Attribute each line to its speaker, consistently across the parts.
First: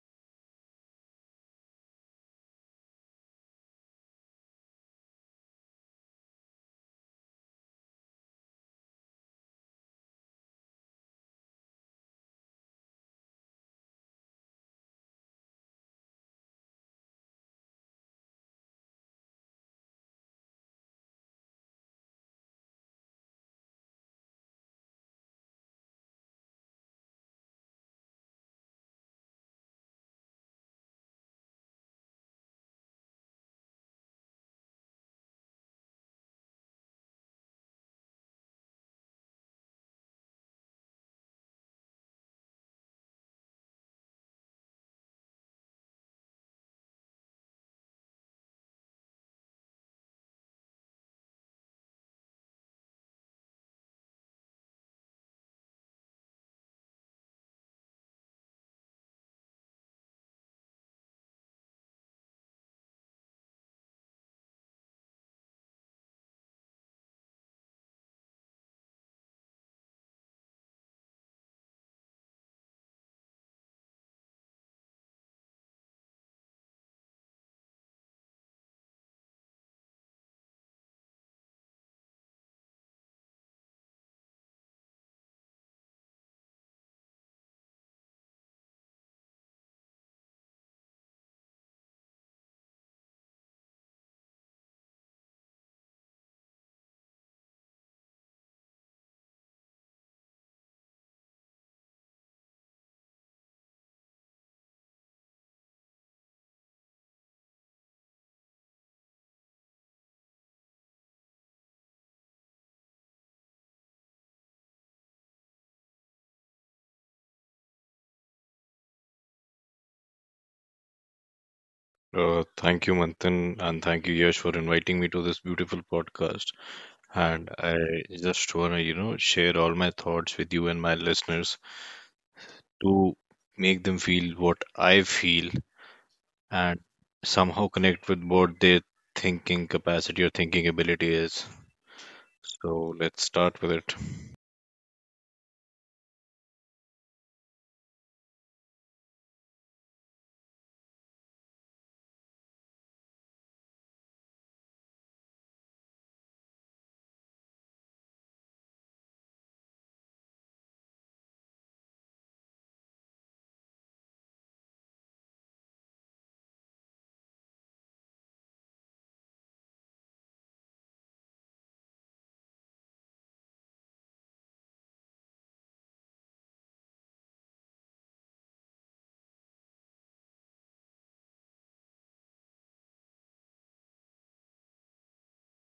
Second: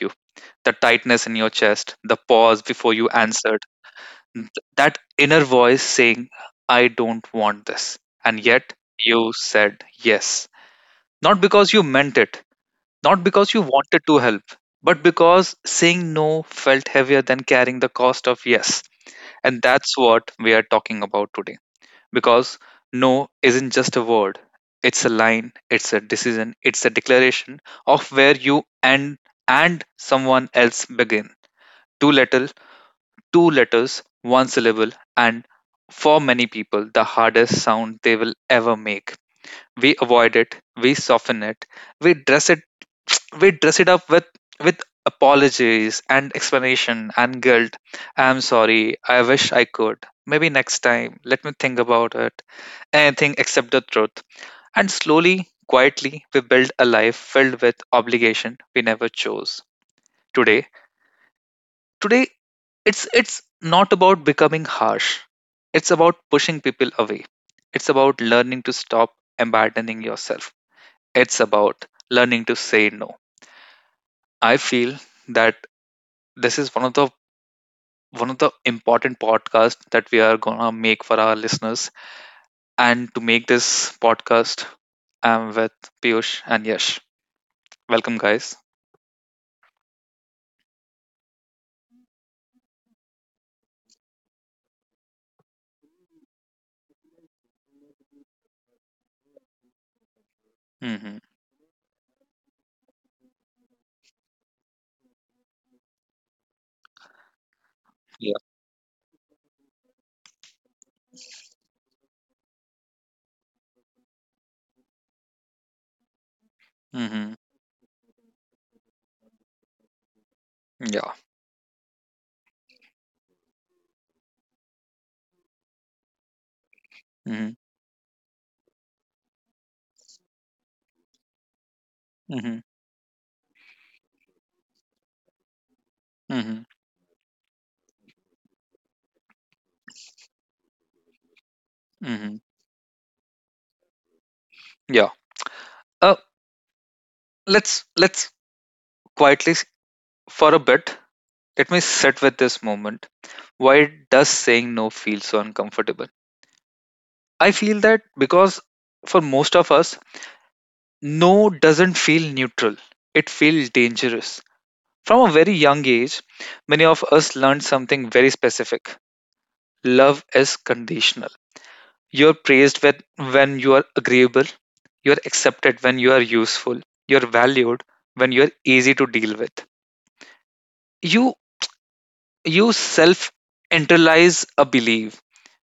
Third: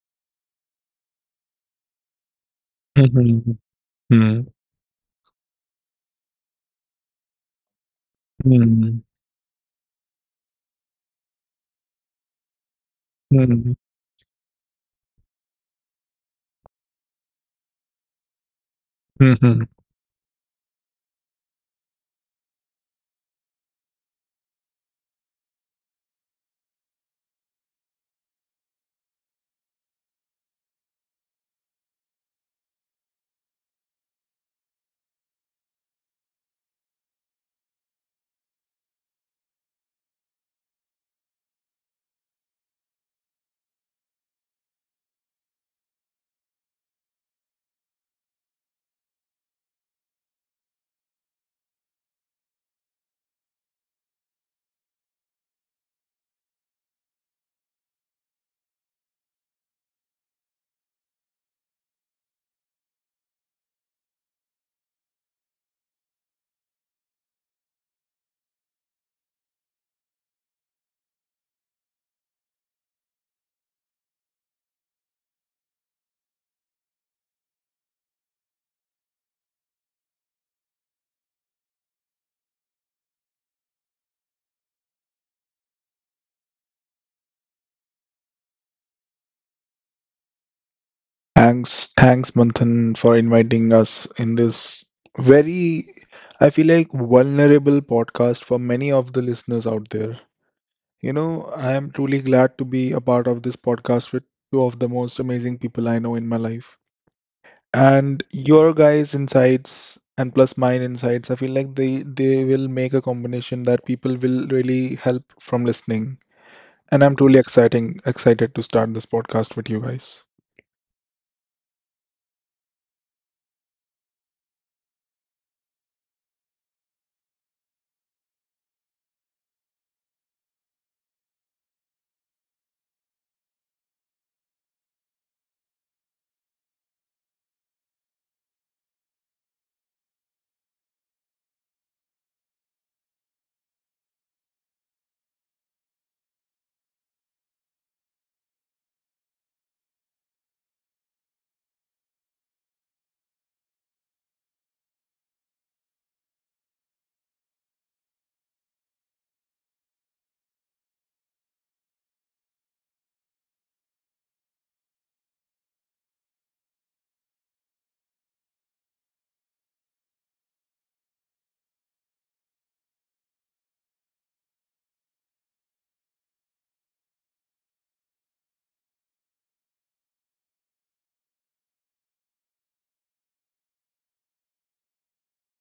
Speaker 1: you? The tightness in your chest, the pause before you
Speaker 2: Mhm,
Speaker 1: answered,
Speaker 2: mhm,
Speaker 1: th- that inner voice saying, I don't want this. And yet
Speaker 2: mhm,
Speaker 1: you said yes. Not because you meant it, not because you
Speaker 2: mhm,
Speaker 1: wanted to help, but because saying no felt heavier than carrying the cost of yes. And
Speaker 2: mhm.
Speaker 1: that's what we are talking about today. Because no isn't just a word, it's a line, it's a decision, it's a declaration of where you and someone else begin. Two little, two letters, one syllable, and for many people, the hardest sound they will ever make. We avoid it, we soften it, we dress it we dress it up with apologies and explanation and guilt. I'm sorry, I wish I could. Maybe next time. Let me think about it. Anything except the truth. And slowly, quietly, we build a life filled with obligation we never chose. today Today it's not about becoming harsh, it's about pushing people away, it's about learning to stop abandoning yourself, it's about learning to say no. I feel that This is one of the important podcasts that we are gonna make for our listeners. And to make this podcast, I'm with Piyush and Yash. Welcome, guys.
Speaker 2: Thanks, Manthan, for inviting us in this very, I feel like, vulnerable podcast for many of the listeners out there. You
Speaker 1: Mm-hmm.
Speaker 2: know, I am truly glad to be a part of this podcast with two of the most amazing people I know in my life. And
Speaker 1: Yeah.
Speaker 2: your guys' insights and plus mine insights, I feel like they will make a combination that people will really help from listening. And I'm
Speaker 1: Mm-hmm.
Speaker 2: truly exciting excited to start this podcast with you guys.
Speaker 1: Yeah.
Speaker 3: Thank you, Manthan, and thank you, Yash, for inviting me to this beautiful podcast. And
Speaker 1: Mm-hmm.
Speaker 3: I just want to, you know, share all my thoughts with you and my listeners
Speaker 1: Mm-hmm.
Speaker 3: to make them feel what I feel
Speaker 1: Mm-hmm.
Speaker 3: and somehow connect with what their thinking capacity or thinking ability is.
Speaker 1: Mm-hmm.
Speaker 3: So let's start with it.
Speaker 1: Yeah. Uh, let's quietly s- for a bit. Let me sit with this moment. Why does saying no feel so uncomfortable? I feel that because for most of us, no doesn't feel neutral. It feels dangerous. From a very young age, many of us learned something very specific. Love is conditional. You're praised when you are agreeable, you're accepted when you are useful, you're valued when you're easy to deal with. You you self internalize a belief.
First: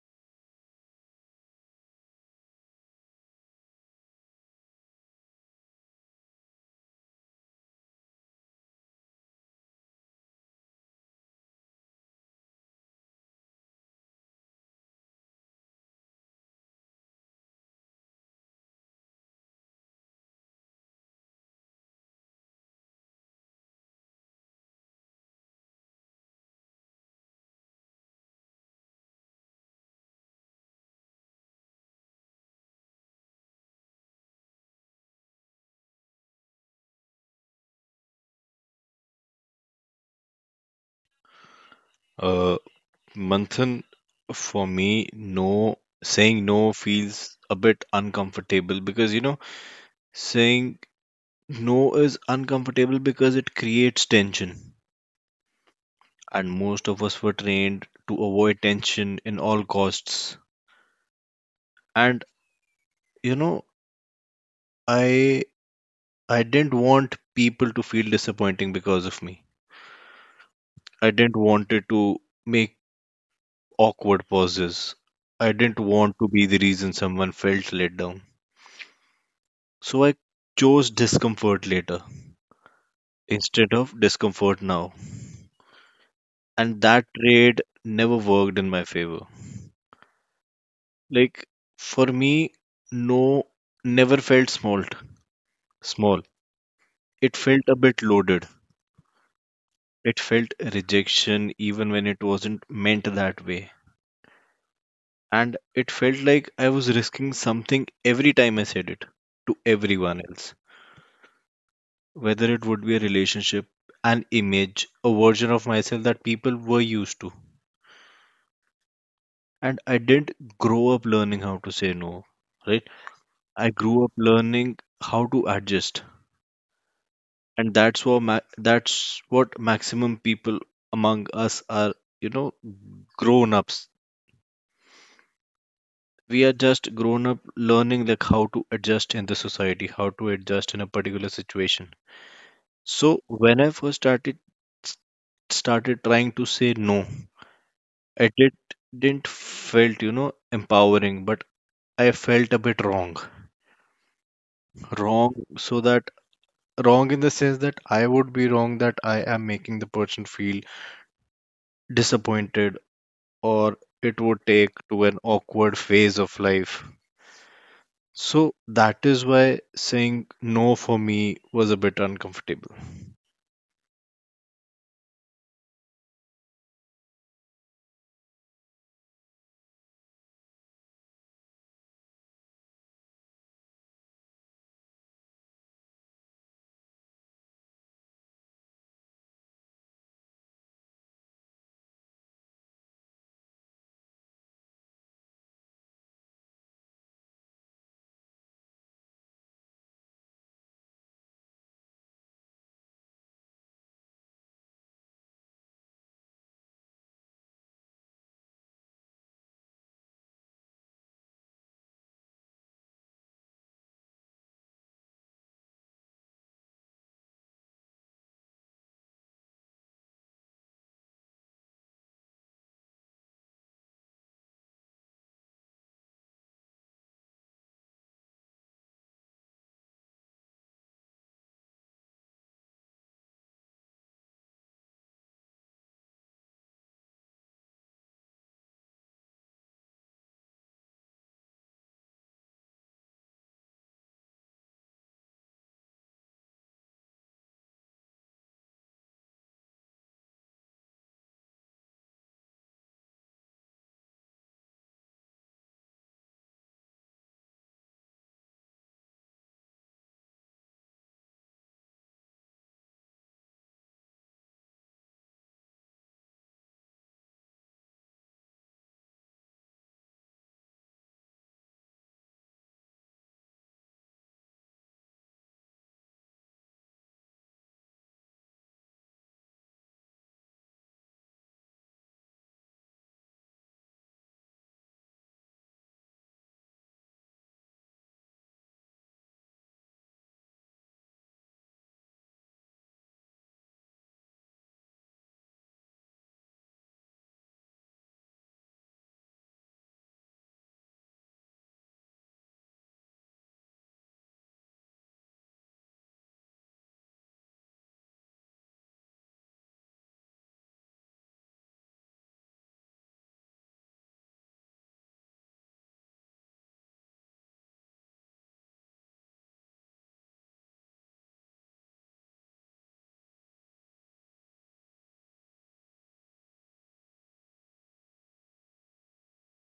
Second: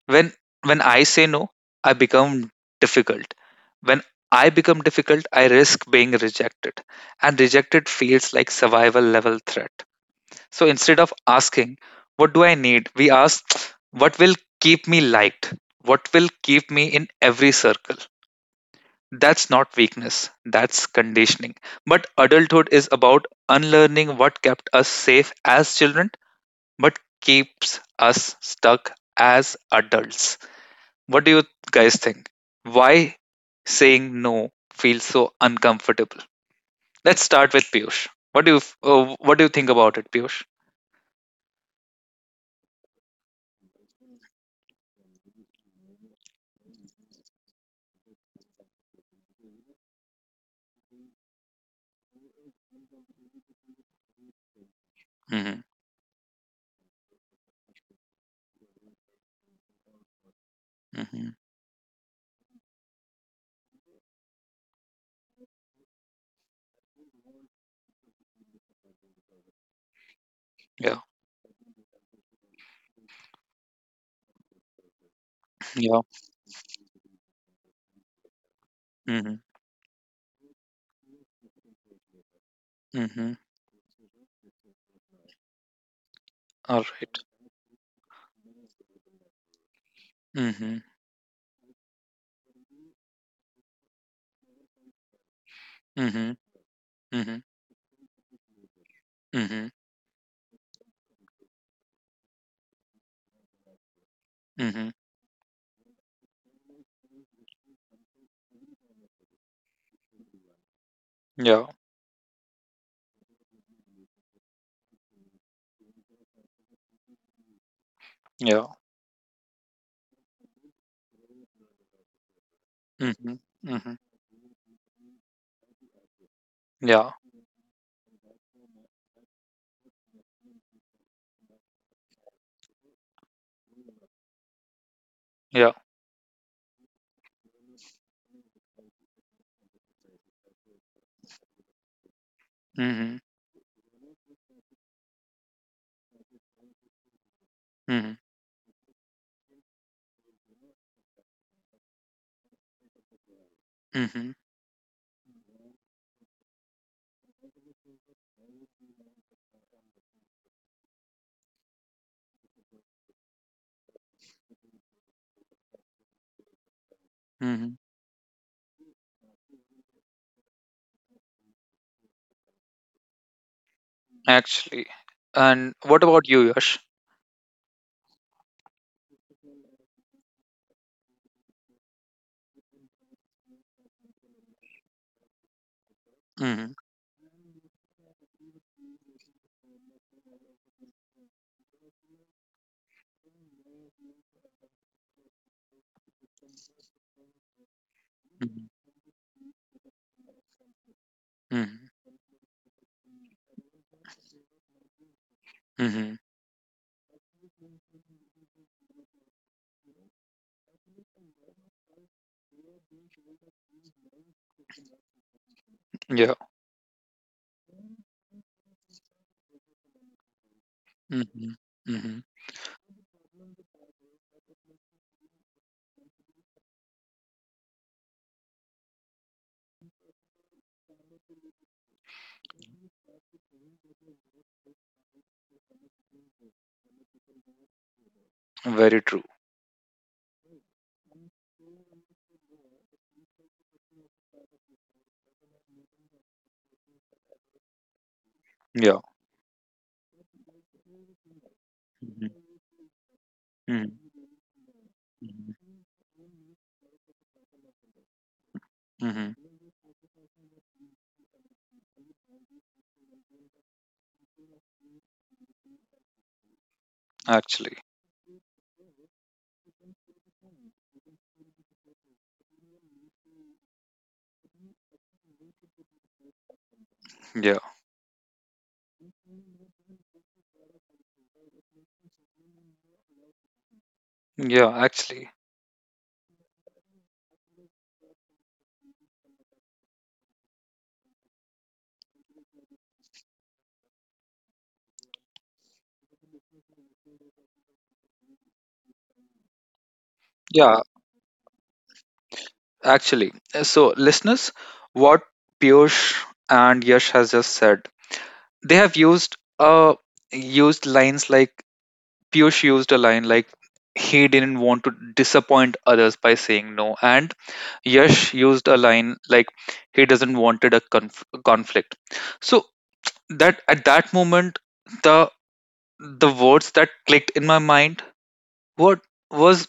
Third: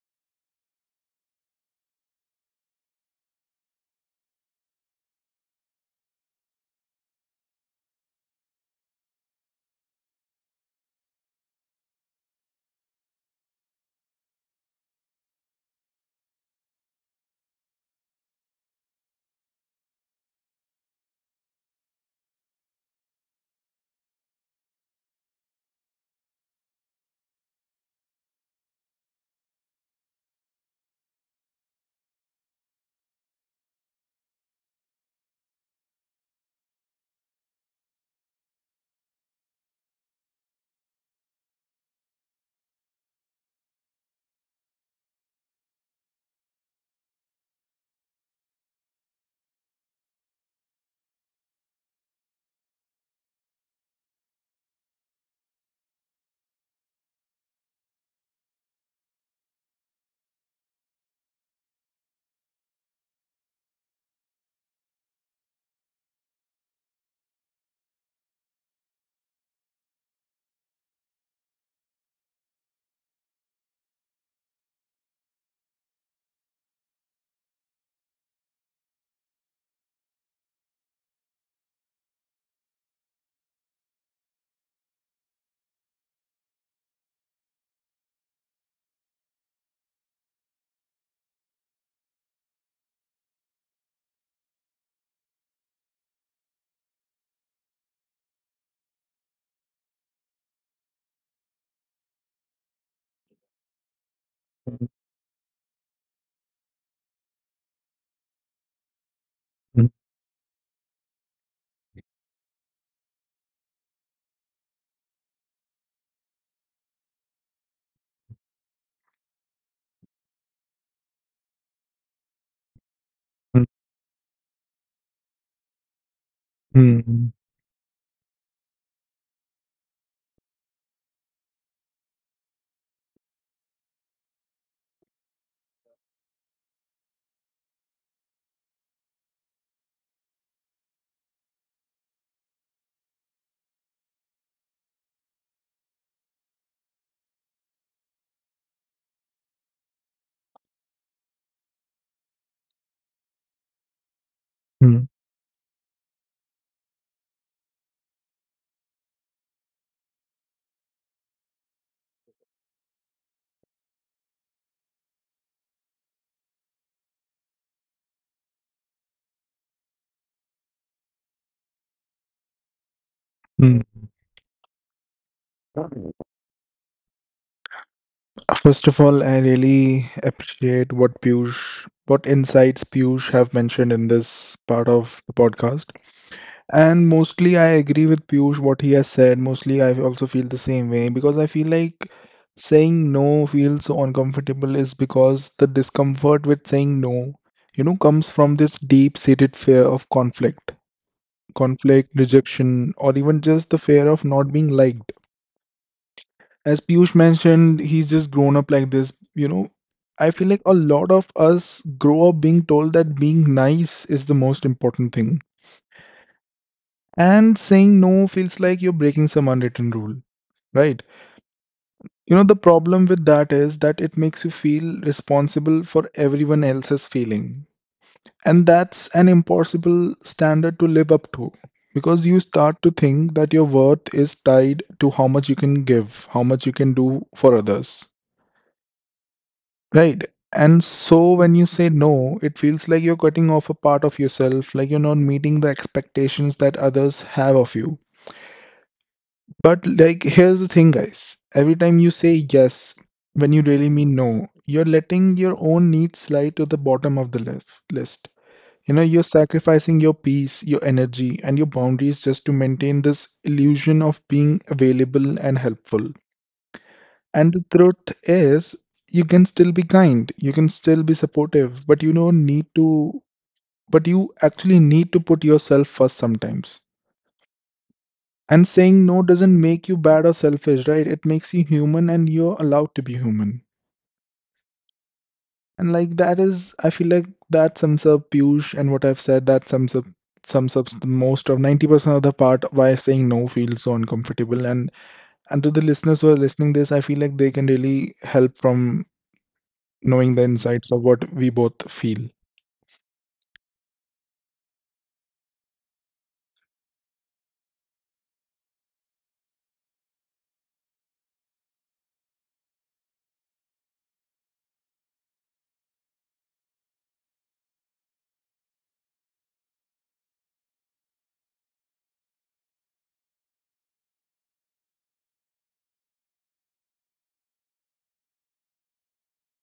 Speaker 1: When when I say no, I become difficult. When I become difficult, I risk being rejected. And rejected feels like survival level threat. So instead of asking, what do I need? We ask, what will keep me liked? What will keep me in every circle? That's not weakness, that's conditioning. But adulthood is about unlearning what kept us safe as children, but keeps us stuck as adults. What do you guys think? Why saying no feels so uncomfortable? Let's start with Piyush. What do you think about it, Piyush?
Speaker 3: Uh, Manthan, for me, no, saying no feels a bit uncomfortable because, you know, saying no is uncomfortable because it creates tension,
Speaker 1: Hmm.
Speaker 3: and most of us were trained to avoid tension in all costs.
Speaker 1: Hmm.
Speaker 3: And you know, I I didn't want people to feel disappointing because of me.
Speaker 1: Yeah.
Speaker 3: I didn't want it to make awkward pauses. I didn't
Speaker 1: Yeah.
Speaker 3: want to be the reason someone felt let down.
Speaker 1: Mhm.
Speaker 3: So I chose discomfort later
Speaker 1: Mhm.
Speaker 3: instead of discomfort now. And that
Speaker 1: Alright.
Speaker 3: trade never worked in my favor.
Speaker 1: Mhm.
Speaker 3: Like for me, no never felt small. Small.
Speaker 1: Mhm.
Speaker 3: It
Speaker 1: Mhm.
Speaker 3: felt a bit loaded.
Speaker 1: Mhm.
Speaker 3: It felt rejection even when it wasn't meant that way.
Speaker 1: Mhm.
Speaker 3: And it felt like I was risking something every time I said it to
Speaker 2: Hmm.
Speaker 3: everyone else.
Speaker 1: Yeah.
Speaker 3: Whether it would be a relationship, an image, a version of myself that people were used to.
Speaker 1: Yeah.
Speaker 3: And I didn't grow up learning how to say no, right?
Speaker 1: Mhm.
Speaker 2: Hmm.
Speaker 3: I
Speaker 1: Mhm.
Speaker 3: grew up learning how to adjust.
Speaker 1: Yeah.
Speaker 2: Hmm.
Speaker 3: And that's what maximum people among us are, you know, grown ups.
Speaker 1: Yeah.
Speaker 3: We are just grown up learning like how to adjust in the society, how to adjust in a particular situation.
Speaker 1: Mhm.
Speaker 3: So when I first started trying to say no,
Speaker 1: Mhm.
Speaker 3: it didn't felt, you know, empowering, but I felt a bit wrong
Speaker 1: Mhm.
Speaker 3: wrong So that wrong in the sense that I would be wrong, that I am making the person feel disappointed, or it would take to an awkward phase of life.
Speaker 1: Mhm.
Speaker 3: So that is why saying no for me was a bit uncomfortable.
Speaker 2: Hmm.
Speaker 1: Actually. And what about you, Yash?
Speaker 2: First of all, I really appreciate what Piyush, what insights Piyush have mentioned in this part of the podcast.
Speaker 1: Mhm.
Speaker 2: And mostly I agree with Piyush what he has said. Mostly I also feel the same way because I feel like saying no feels so uncomfortable is because the discomfort with saying no, you know, comes from
Speaker 1: Mhm.
Speaker 2: this deep-seated fear of conflict.
Speaker 1: Mhm.
Speaker 2: Conflict, rejection, or even just the fear of not being liked.
Speaker 1: Mhm.
Speaker 2: As Piyush mentioned, he's just grown up like this. You know, I feel like a lot of us grow up being told that being nice is the most important thing.
Speaker 1: Yeah.
Speaker 2: And saying no feels like you're breaking some unwritten rule, right?
Speaker 1: Mhm. Mhm.
Speaker 2: You know, the problem with that is that it makes you feel responsible for everyone else's feeling. And that's an impossible standard to live up to because you start to think that your worth is tied to how much you can give, how much you can do for others,
Speaker 1: Very true.
Speaker 2: right? And so when you say no, it feels like you're cutting off a part of yourself, like you're not meeting the expectations that others have of you.
Speaker 1: Yeah.
Speaker 2: But like, here's the thing, guys. Every time you say
Speaker 1: Mhm.
Speaker 2: yes, when you really
Speaker 1: Mhm.
Speaker 2: mean no, you're letting your
Speaker 1: Mhm.
Speaker 2: own needs slide to the bottom of the list. You know, you're
Speaker 1: Mhm.
Speaker 2: sacrificing your peace, your energy, and your boundaries just to maintain this illusion of being available and helpful. And the
Speaker 1: Actually.
Speaker 2: truth is, you can still be kind, you can still be supportive, but you don't need to, but you actually need to put yourself first sometimes.
Speaker 1: Yeah.
Speaker 2: And saying no doesn't make you bad or selfish, right? It makes you human and you're allowed to be human.
Speaker 1: Yeah, actually.
Speaker 2: And like that is, I feel like that sums up Piyush and what I've said. That sums up the most of 90% of the part why saying no feels so uncomfortable. And to the listeners who are listening this, I feel like they can really help from knowing the
Speaker 1: Yeah,
Speaker 2: insights of what we both feel.
Speaker 1: actually. So, listeners, what Piyush and Yash has just said, they have used used lines like, Piyush used a line like, he didn't want to disappoint others by saying no, and Yash used a line like, he doesn't wanted a conflict. So that at that moment, the the words that clicked in my mind what was,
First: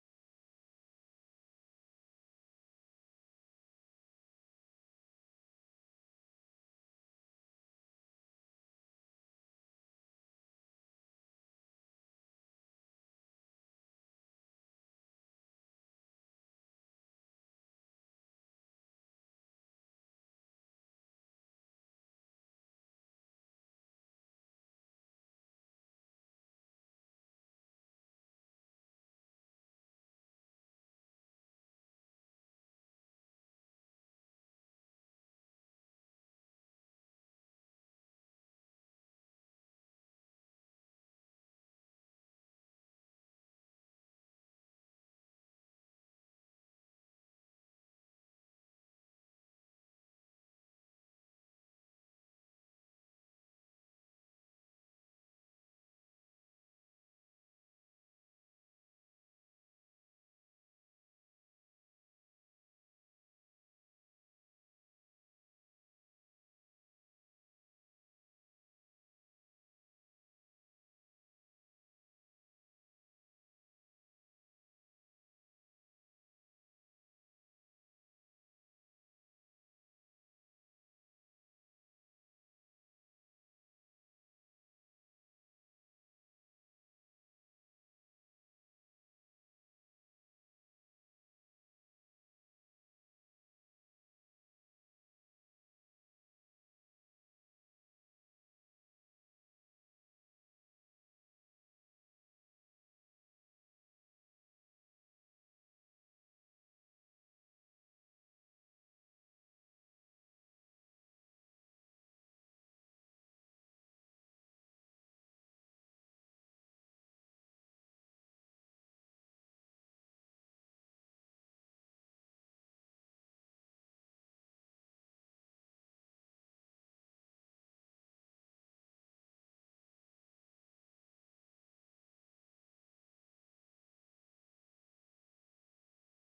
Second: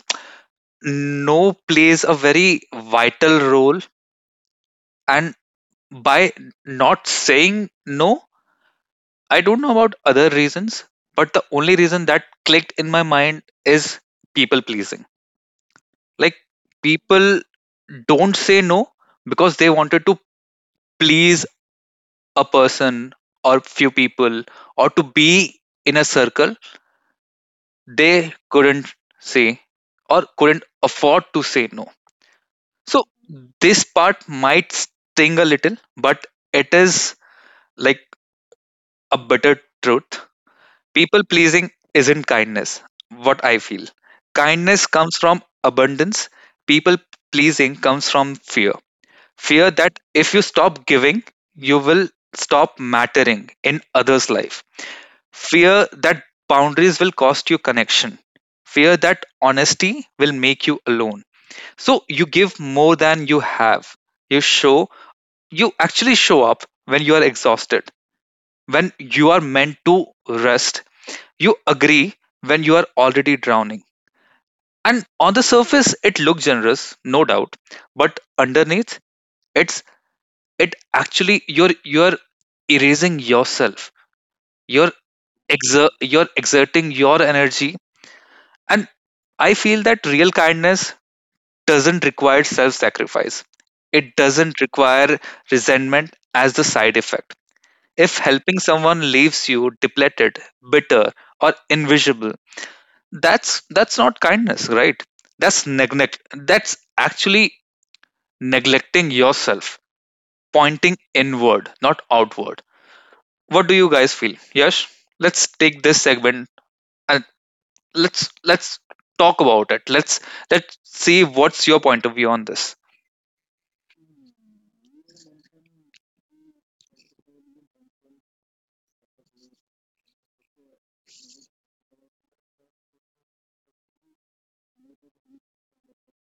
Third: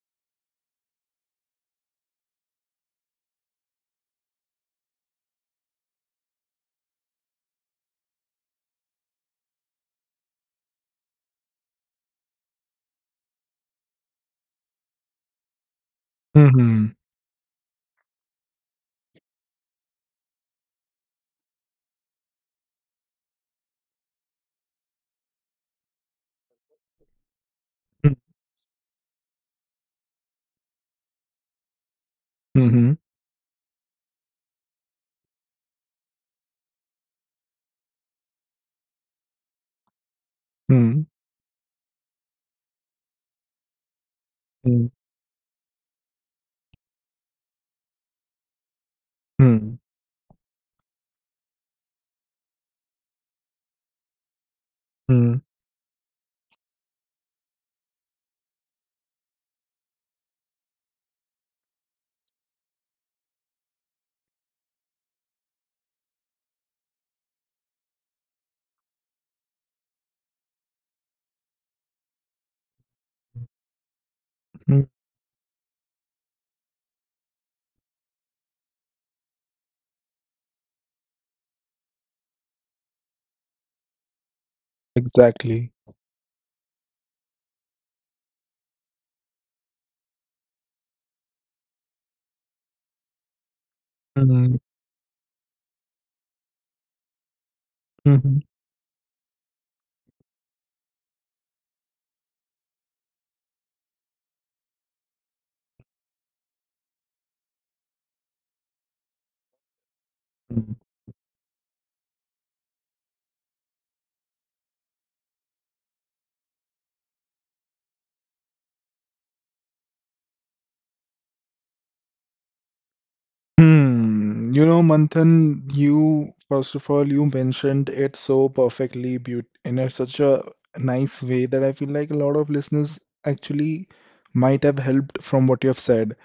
Speaker 1: no plays a very vital role, and by not saying no, I don't know about other reasons, but the only reason that clicked in my mind is people pleasing. Like
Speaker 2: Mm-hmm.
Speaker 1: people don't say no because they wanted to please a person or few people or to be in a circle they couldn't say or couldn't afford to say no.
Speaker 2: Mm-hmm.
Speaker 1: So this part might sting a little, but it is like a bitter truth.
Speaker 2: Mm-hmm.
Speaker 1: People-pleasing isn't kindness, what I feel.
Speaker 2: Mm-hmm.
Speaker 1: Kindness comes from abundance. People-pleasing comes from fear. Fear
Speaker 2: Mm-hmm.
Speaker 1: that if you stop giving, you will stop mattering in others' life.
Speaker 2: Mm-hmm.
Speaker 1: Fear that boundaries will cost you connection. Fear that honesty will make you alone. So you give more than you have. You show, you actually show up when you are exhausted, when you are meant to rest, you agree when you are already drowning. And on the surface, it looks generous, no doubt, but underneath, it's it actually you're erasing yourself. You're
Speaker 2: Exactly.
Speaker 1: you're exerting your energy, and I feel that real kindness doesn't require self-sacrifice. It
Speaker 2: Mm,
Speaker 1: doesn't require resentment as the side effect. If
Speaker 2: mhm,
Speaker 1: helping someone leaves you depleted, bitter, or invisible, that's not kindness, right? That's neglect, that's actually neglecting yourself,
Speaker 2: mm.
Speaker 1: pointing inward not outward. What do you guys feel? Yes, let's take this segment and let's talk about it. Let's see what's your point of view on this.
Speaker 2: Hmm. You know, Manthan, you first of all, you mentioned it so perfectly beaut in a, such a nice way that I feel like a lot of listeners actually might have helped from what you have said.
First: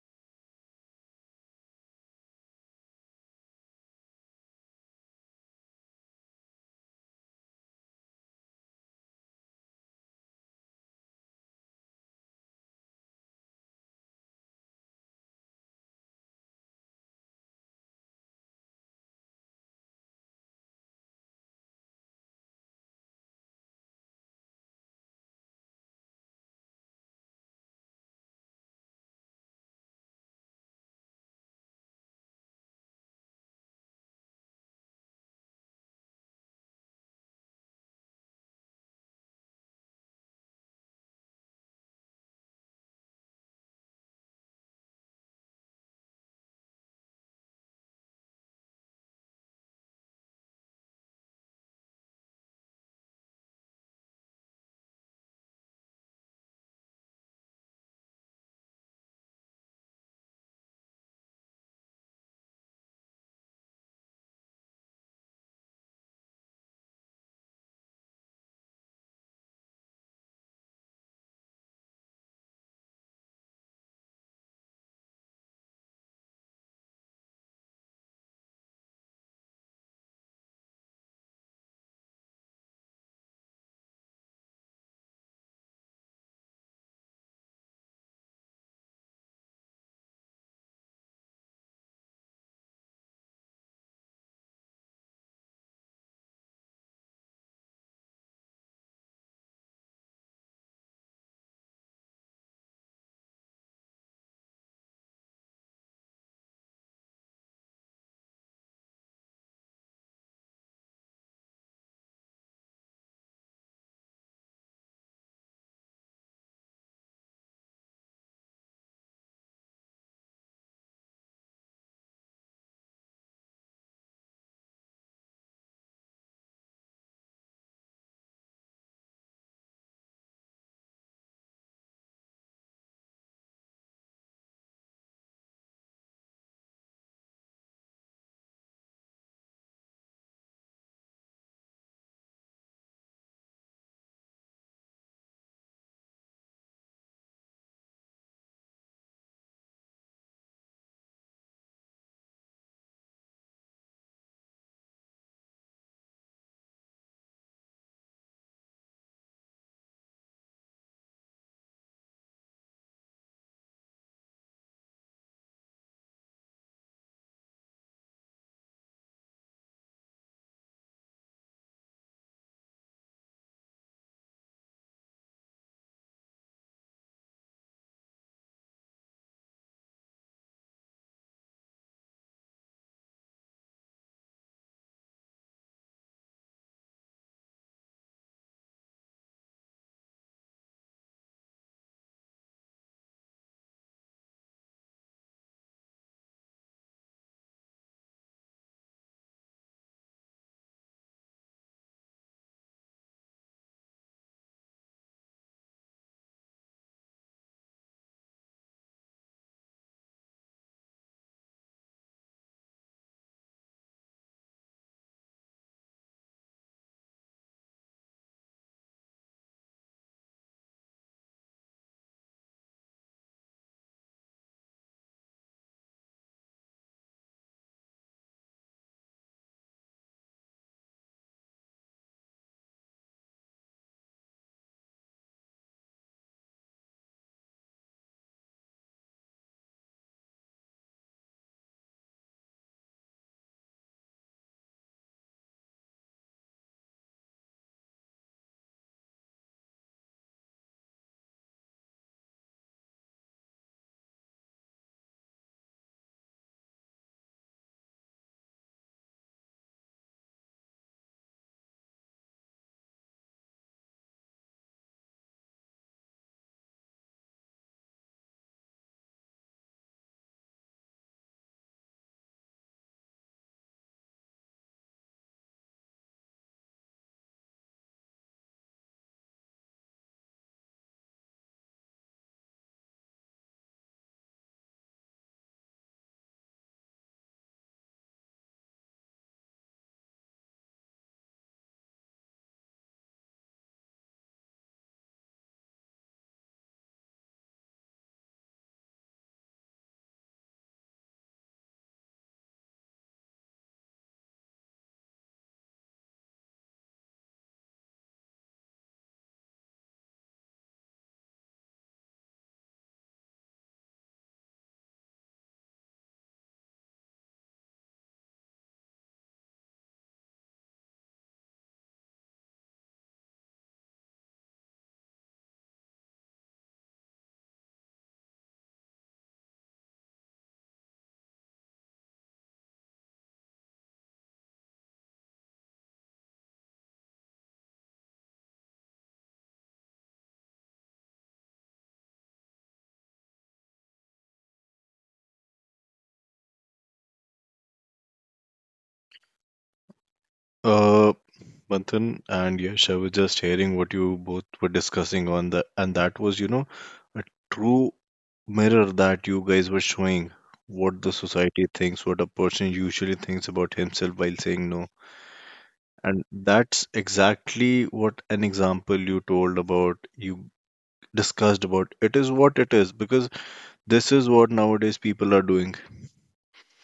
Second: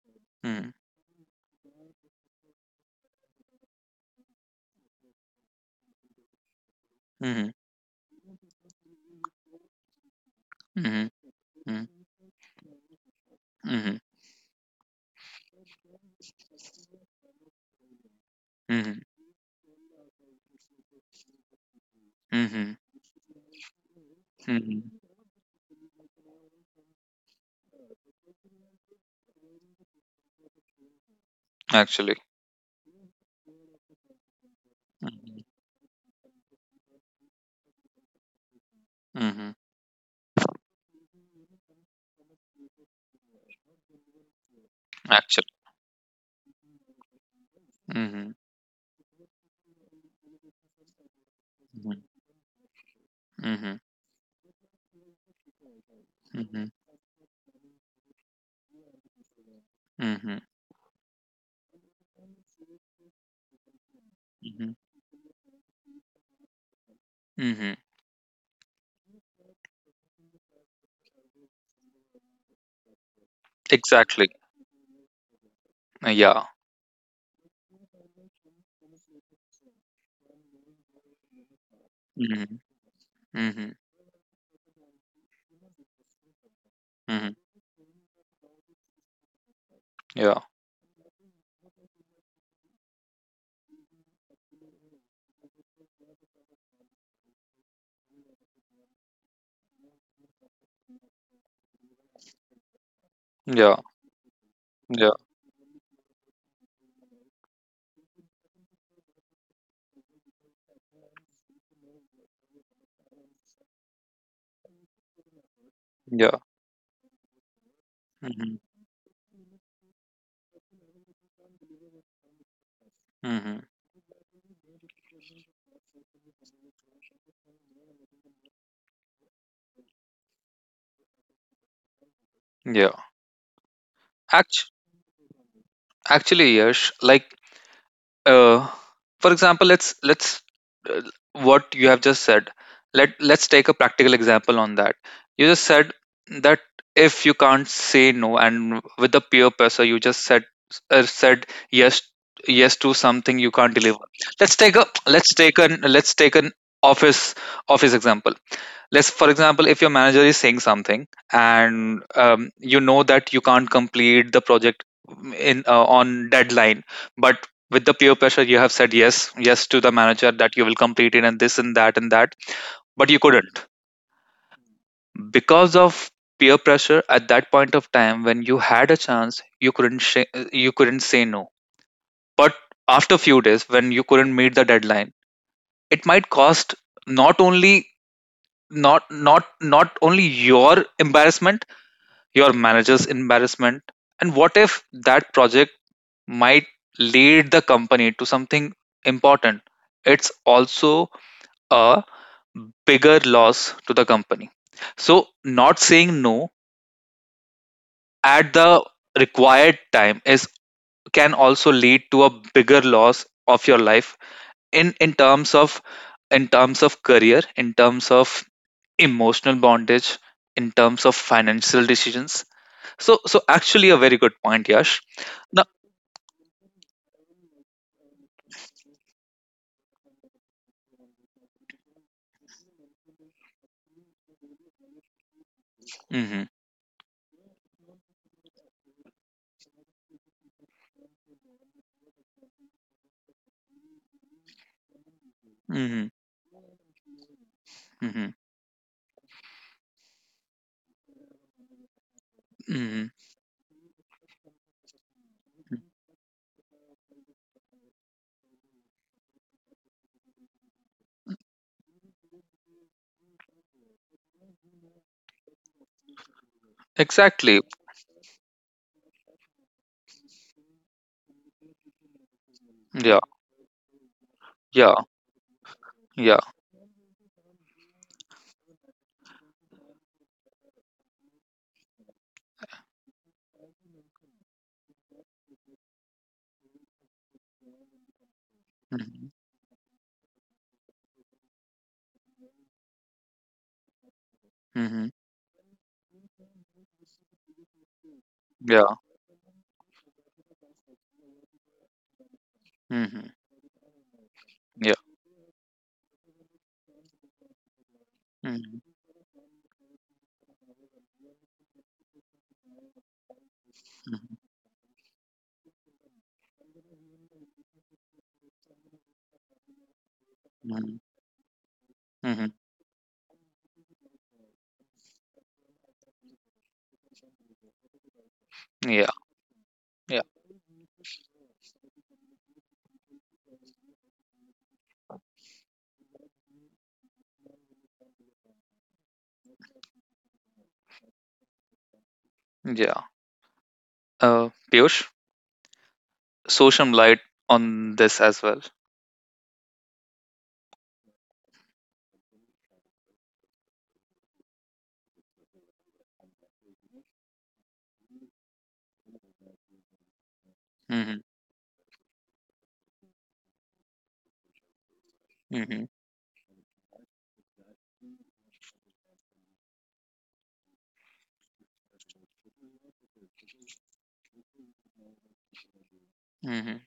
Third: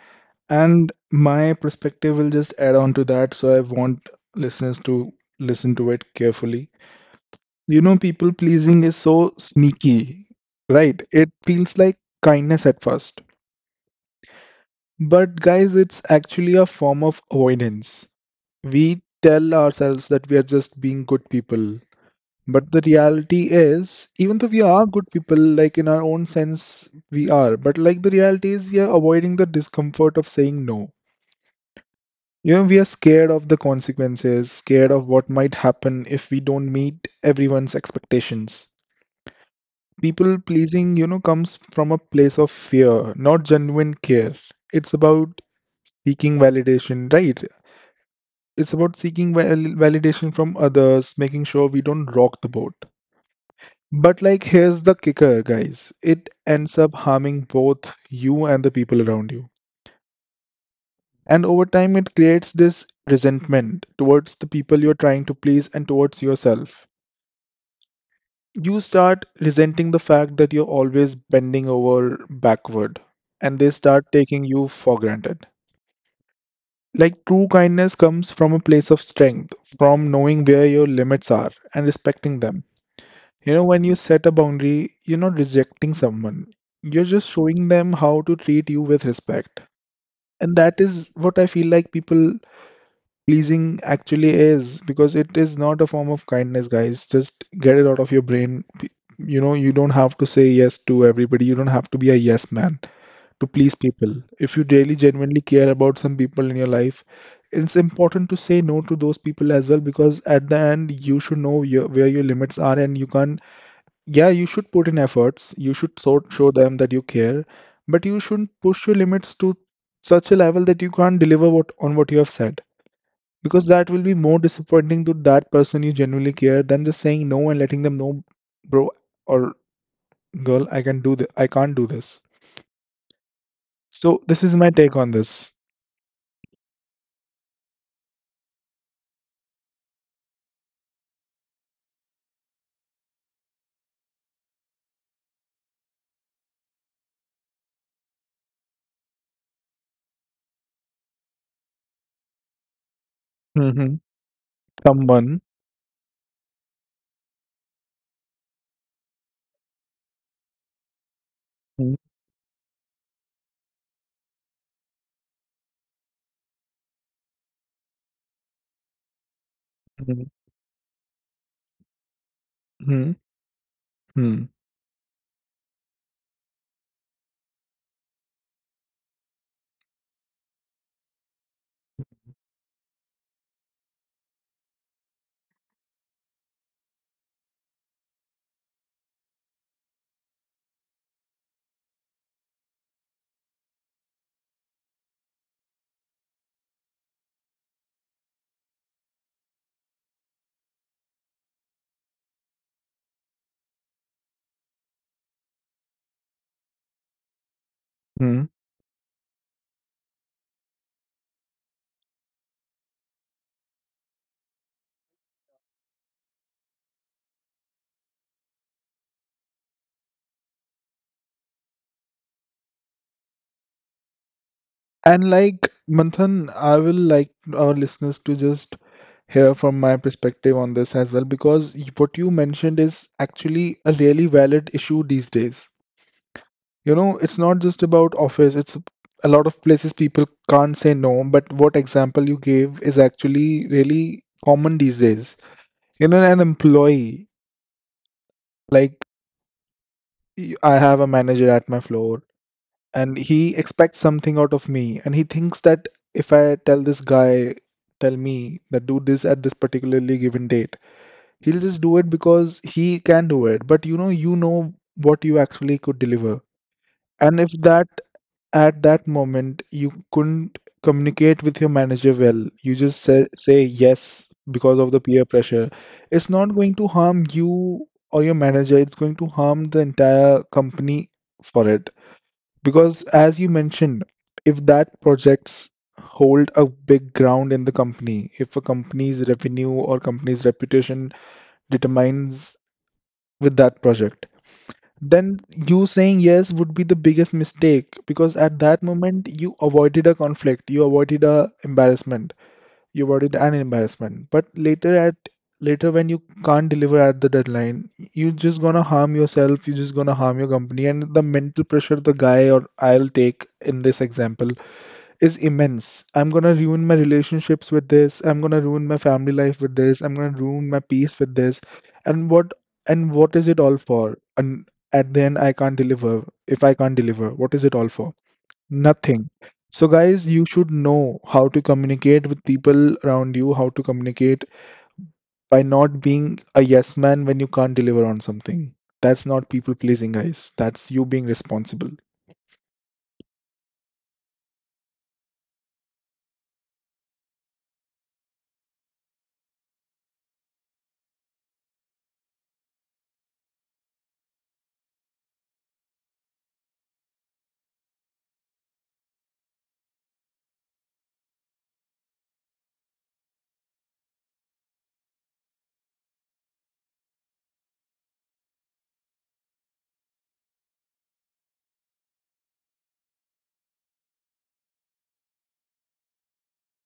Speaker 1: Mm-hmm.
Speaker 2: And my perspective will just add on to that, so I want listeners to listen to it carefully.
Speaker 1: Hmm.
Speaker 2: You know, people pleasing is so sneaky, right?
Speaker 1: Hmm.
Speaker 2: It feels
Speaker 1: Hmm.
Speaker 2: like kindness at first.
Speaker 1: Hmm.
Speaker 2: But guys, it's actually a form of avoidance.
Speaker 1: Hmm.
Speaker 2: We
Speaker 1: Hmm.
Speaker 2: tell ourselves that we are just being good people. But
Speaker 1: Hmm.
Speaker 2: the reality is, even though
Speaker 1: Hmm.
Speaker 2: we
Speaker 1: Hmm.
Speaker 2: are good people, like in our own sense, we are. But like the reality is, we are avoiding the discomfort of saying no.
Speaker 1: Actually.
Speaker 2: You know, we are scared of the consequences, scared of what
Speaker 1: Hmm.
Speaker 2: might happen if we don't meet everyone's expectations.
Speaker 1: Hmm. Hmm.
Speaker 2: People pleasing, you know, comes from a place of fear, not genuine care. It's about
Speaker 1: Actually.
Speaker 2: seeking validation, right?
Speaker 1: Hmm. Hmm.
Speaker 2: It's about seeking validation from others, making sure we
Speaker 1: Mhm.
Speaker 2: don't rock the boat.
Speaker 1: Mhm.
Speaker 2: But like here's the kicker, guys. It
Speaker 1: Mhm.
Speaker 2: ends up harming both you and the people around you.
Speaker 1: Mhm.
Speaker 2: And over time it creates this resentment towards the
Speaker 1: Mhm.
Speaker 2: people you're trying to please and towards yourself.
Speaker 1: Mhm.
Speaker 2: You start resenting the fact that you're always bending over backward and they start
Speaker 1: Exactly.
Speaker 2: taking you for granted.
Speaker 1: Yeah.
Speaker 2: Like true kindness comes from a place of strength, from knowing where your limits are and respecting
Speaker 1: Mhm.
Speaker 2: them. You know,
Speaker 1: Mhm.
Speaker 2: when you set a boundary, you're not rejecting someone. You're just
Speaker 1: Mhm.
Speaker 2: showing them how to treat you with respect.
Speaker 1: Yeah.
Speaker 2: And that is what I feel like people pleasing actually is because it is not a form of kindness, guys. Just get it out of your brain. You know, you don't have to say yes to everybody. You don't have to be a yes man to please
Speaker 1: Yeah.
Speaker 2: people. If you really
Speaker 1: Yeah.
Speaker 2: genuinely care about some people in your life, it's important to say no to those people as well because at the end, you should know your, where your limits are and you can't, yeah, you should put in efforts. You should sort
Speaker 1: Yeah.
Speaker 2: show them that you care, but you shouldn't
Speaker 1: Mhm.
Speaker 2: push your limits to such a level that you can't deliver what on what you have said. Because
Speaker 1: Mhm.
Speaker 2: that will be more disappointing to that person you genuinely care than just saying no and letting them know, bro or girl, I can do this. I can't do this.
Speaker 1: Yeah.
Speaker 2: So this is my
Speaker 1: Act-
Speaker 2: take on this.
Speaker 1: Actually, Yash, like uh, for example, let's uh, what you have just said, let let's take a practical example on that. You just said that if you can't say no and with the peer pressure you just said yes yes to something you can't
Speaker 2: Mm-hmm.
Speaker 1: deliver.
Speaker 2: Someone.
Speaker 1: Let's take an office office example. Let's for example, if your manager is saying something and you know that you can't complete the project in on deadline, but with the peer pressure you have said yes to the
Speaker 2: Mm-hmm.
Speaker 1: manager that you will complete it, and this and that and that.
Speaker 2: Hmm.
Speaker 1: But you couldn't
Speaker 2: Hmm.
Speaker 1: because of peer pressure at that point of time. When you had a chance you couldn't sh- you couldn't say no. But after a few days when you couldn't meet the deadline, it might cost not only, not only your embarrassment, your manager's embarrassment, and what if that project might lead the company to something important? It's also a bigger loss to the company. So, not saying no at the required time is can also lead to a bigger loss of your life in terms of, in terms of career, in terms of emotional bondage, in terms of financial decisions. So, so actually, a very good point, Yash.
Speaker 2: And
Speaker 1: Now,
Speaker 2: like Manthan, I will like our listeners to just here from my perspective on this as well because what you mentioned is actually a really valid issue these days.
Speaker 1: Mhm.
Speaker 2: You know, it's not just about office, it's a lot of places people can't say no, but what example you gave is actually really common these days. You
Speaker 1: Mhm.
Speaker 2: know, an employee,
Speaker 1: Mhm.
Speaker 2: like I have a manager at my floor
Speaker 1: Mhm.
Speaker 2: and he expects something out of me and he thinks that if I tell this guy, tell me that do this at this particularly given date, he'll just do it because he can do it. But you know what you actually could deliver. And if
Speaker 1: Exactly.
Speaker 2: that at that moment you couldn't communicate with your manager well, you just
Speaker 1: Yeah.
Speaker 2: say yes because of
Speaker 1: Yeah.
Speaker 2: the peer pressure, it's
Speaker 1: Yeah.
Speaker 2: not going to harm you or your manager, it's going to harm the entire company for it. Because as you mentioned, if that projects hold a big ground in the company, if a company's
Speaker 1: Mhm.
Speaker 2: revenue or company's reputation determines with that project,
Speaker 1: Mhm.
Speaker 2: then you saying yes would be the biggest mistake because at that
Speaker 1: Yeah.
Speaker 2: moment you avoided a conflict, you avoided a embarrassment, you
Speaker 1: Mhm.
Speaker 2: avoided an embarrassment. But
Speaker 1: Yeah.
Speaker 2: later when you can't deliver at the deadline, you're just
Speaker 1: Mhm.
Speaker 2: gonna harm yourself, you're just gonna harm your company and the mental pressure the guy or I'll take in this
Speaker 1: Mhm.
Speaker 2: example is immense. I'm gonna ruin my relationships with this. I'm gonna ruin my family life with this. I'm gonna ruin my
Speaker 1: Mhm.
Speaker 2: peace with this. And
Speaker 1: Mhm.
Speaker 2: what, and what is it all for? And at the end, I can't deliver. If I can't deliver, what is it all for?
Speaker 1: Yeah.
Speaker 2: Nothing. So,
Speaker 1: Yeah.
Speaker 2: guys, you should know how to communicate with people around you, how to communicate by not being a yes man when you can't deliver on something. That's not people pleasing, guys. That's you being responsible.
Speaker 1: Yeah. Piyush, throw some light on this as well.
Speaker 3: Uh, Manthan and Yash, I was just hearing what you both were discussing on the, and that was, you know, a true mirror that you guys were showing what the
Speaker 1: Mhm.
Speaker 3: society thinks, what a person usually thinks about himself while saying no.
Speaker 1: Mhm.
Speaker 3: And that's exactly what an example you told about, you discussed about. It is what it is because this is what nowadays people are doing.
Speaker 1: Mhm.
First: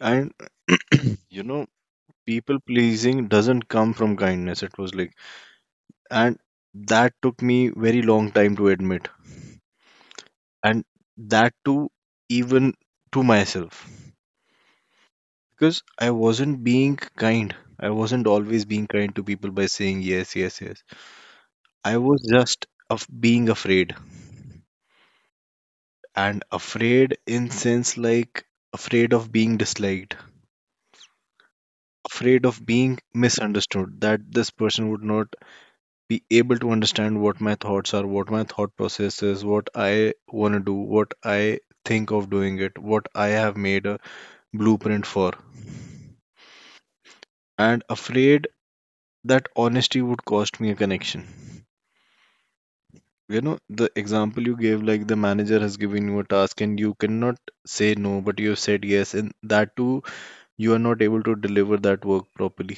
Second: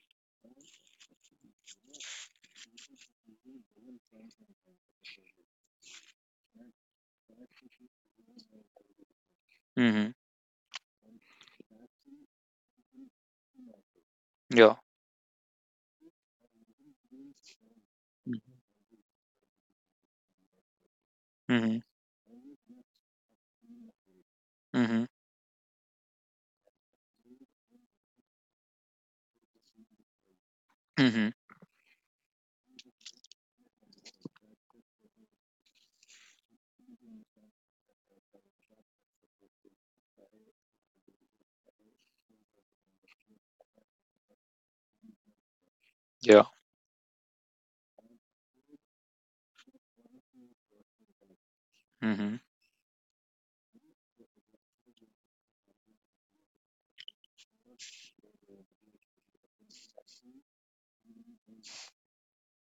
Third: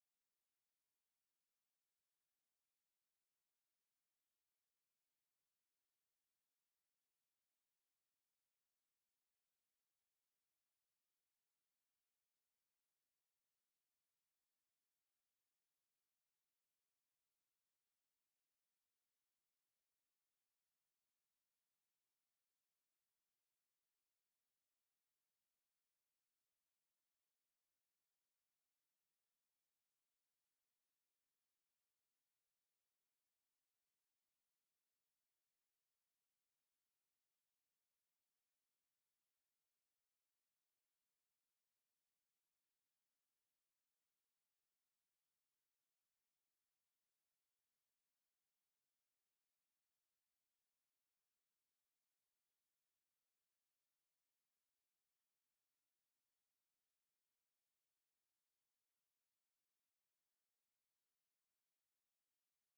Speaker 3: And you know, people pleasing doesn't come from kindness. It was like, and that took me very long time to admit.
Speaker 1: Mhm.
Speaker 3: And that too, even to myself.
Speaker 1: Yeah.
Speaker 3: Because I wasn't being kind. I wasn't always being kind to people by saying yes, yes, yes.
Speaker 1: Mhm.
Speaker 3: I was just of being afraid.
Speaker 1: Mhm.
Speaker 3: And afraid in sense like afraid of being disliked,
Speaker 1: Mhm.
Speaker 3: afraid of being misunderstood, that this person would not be able to understand what my thoughts are, what my thought process is, what I want to do, what I think of doing it, what I have made a blueprint for,
Speaker 1: Yeah.
Speaker 3: and afraid that honesty would cost me a connection.
Speaker 1: Mhm.
Speaker 3: You know, the example you gave, like the manager has given you a task and you cannot say no, but you have said yes, and that too, you are not able to deliver that work properly.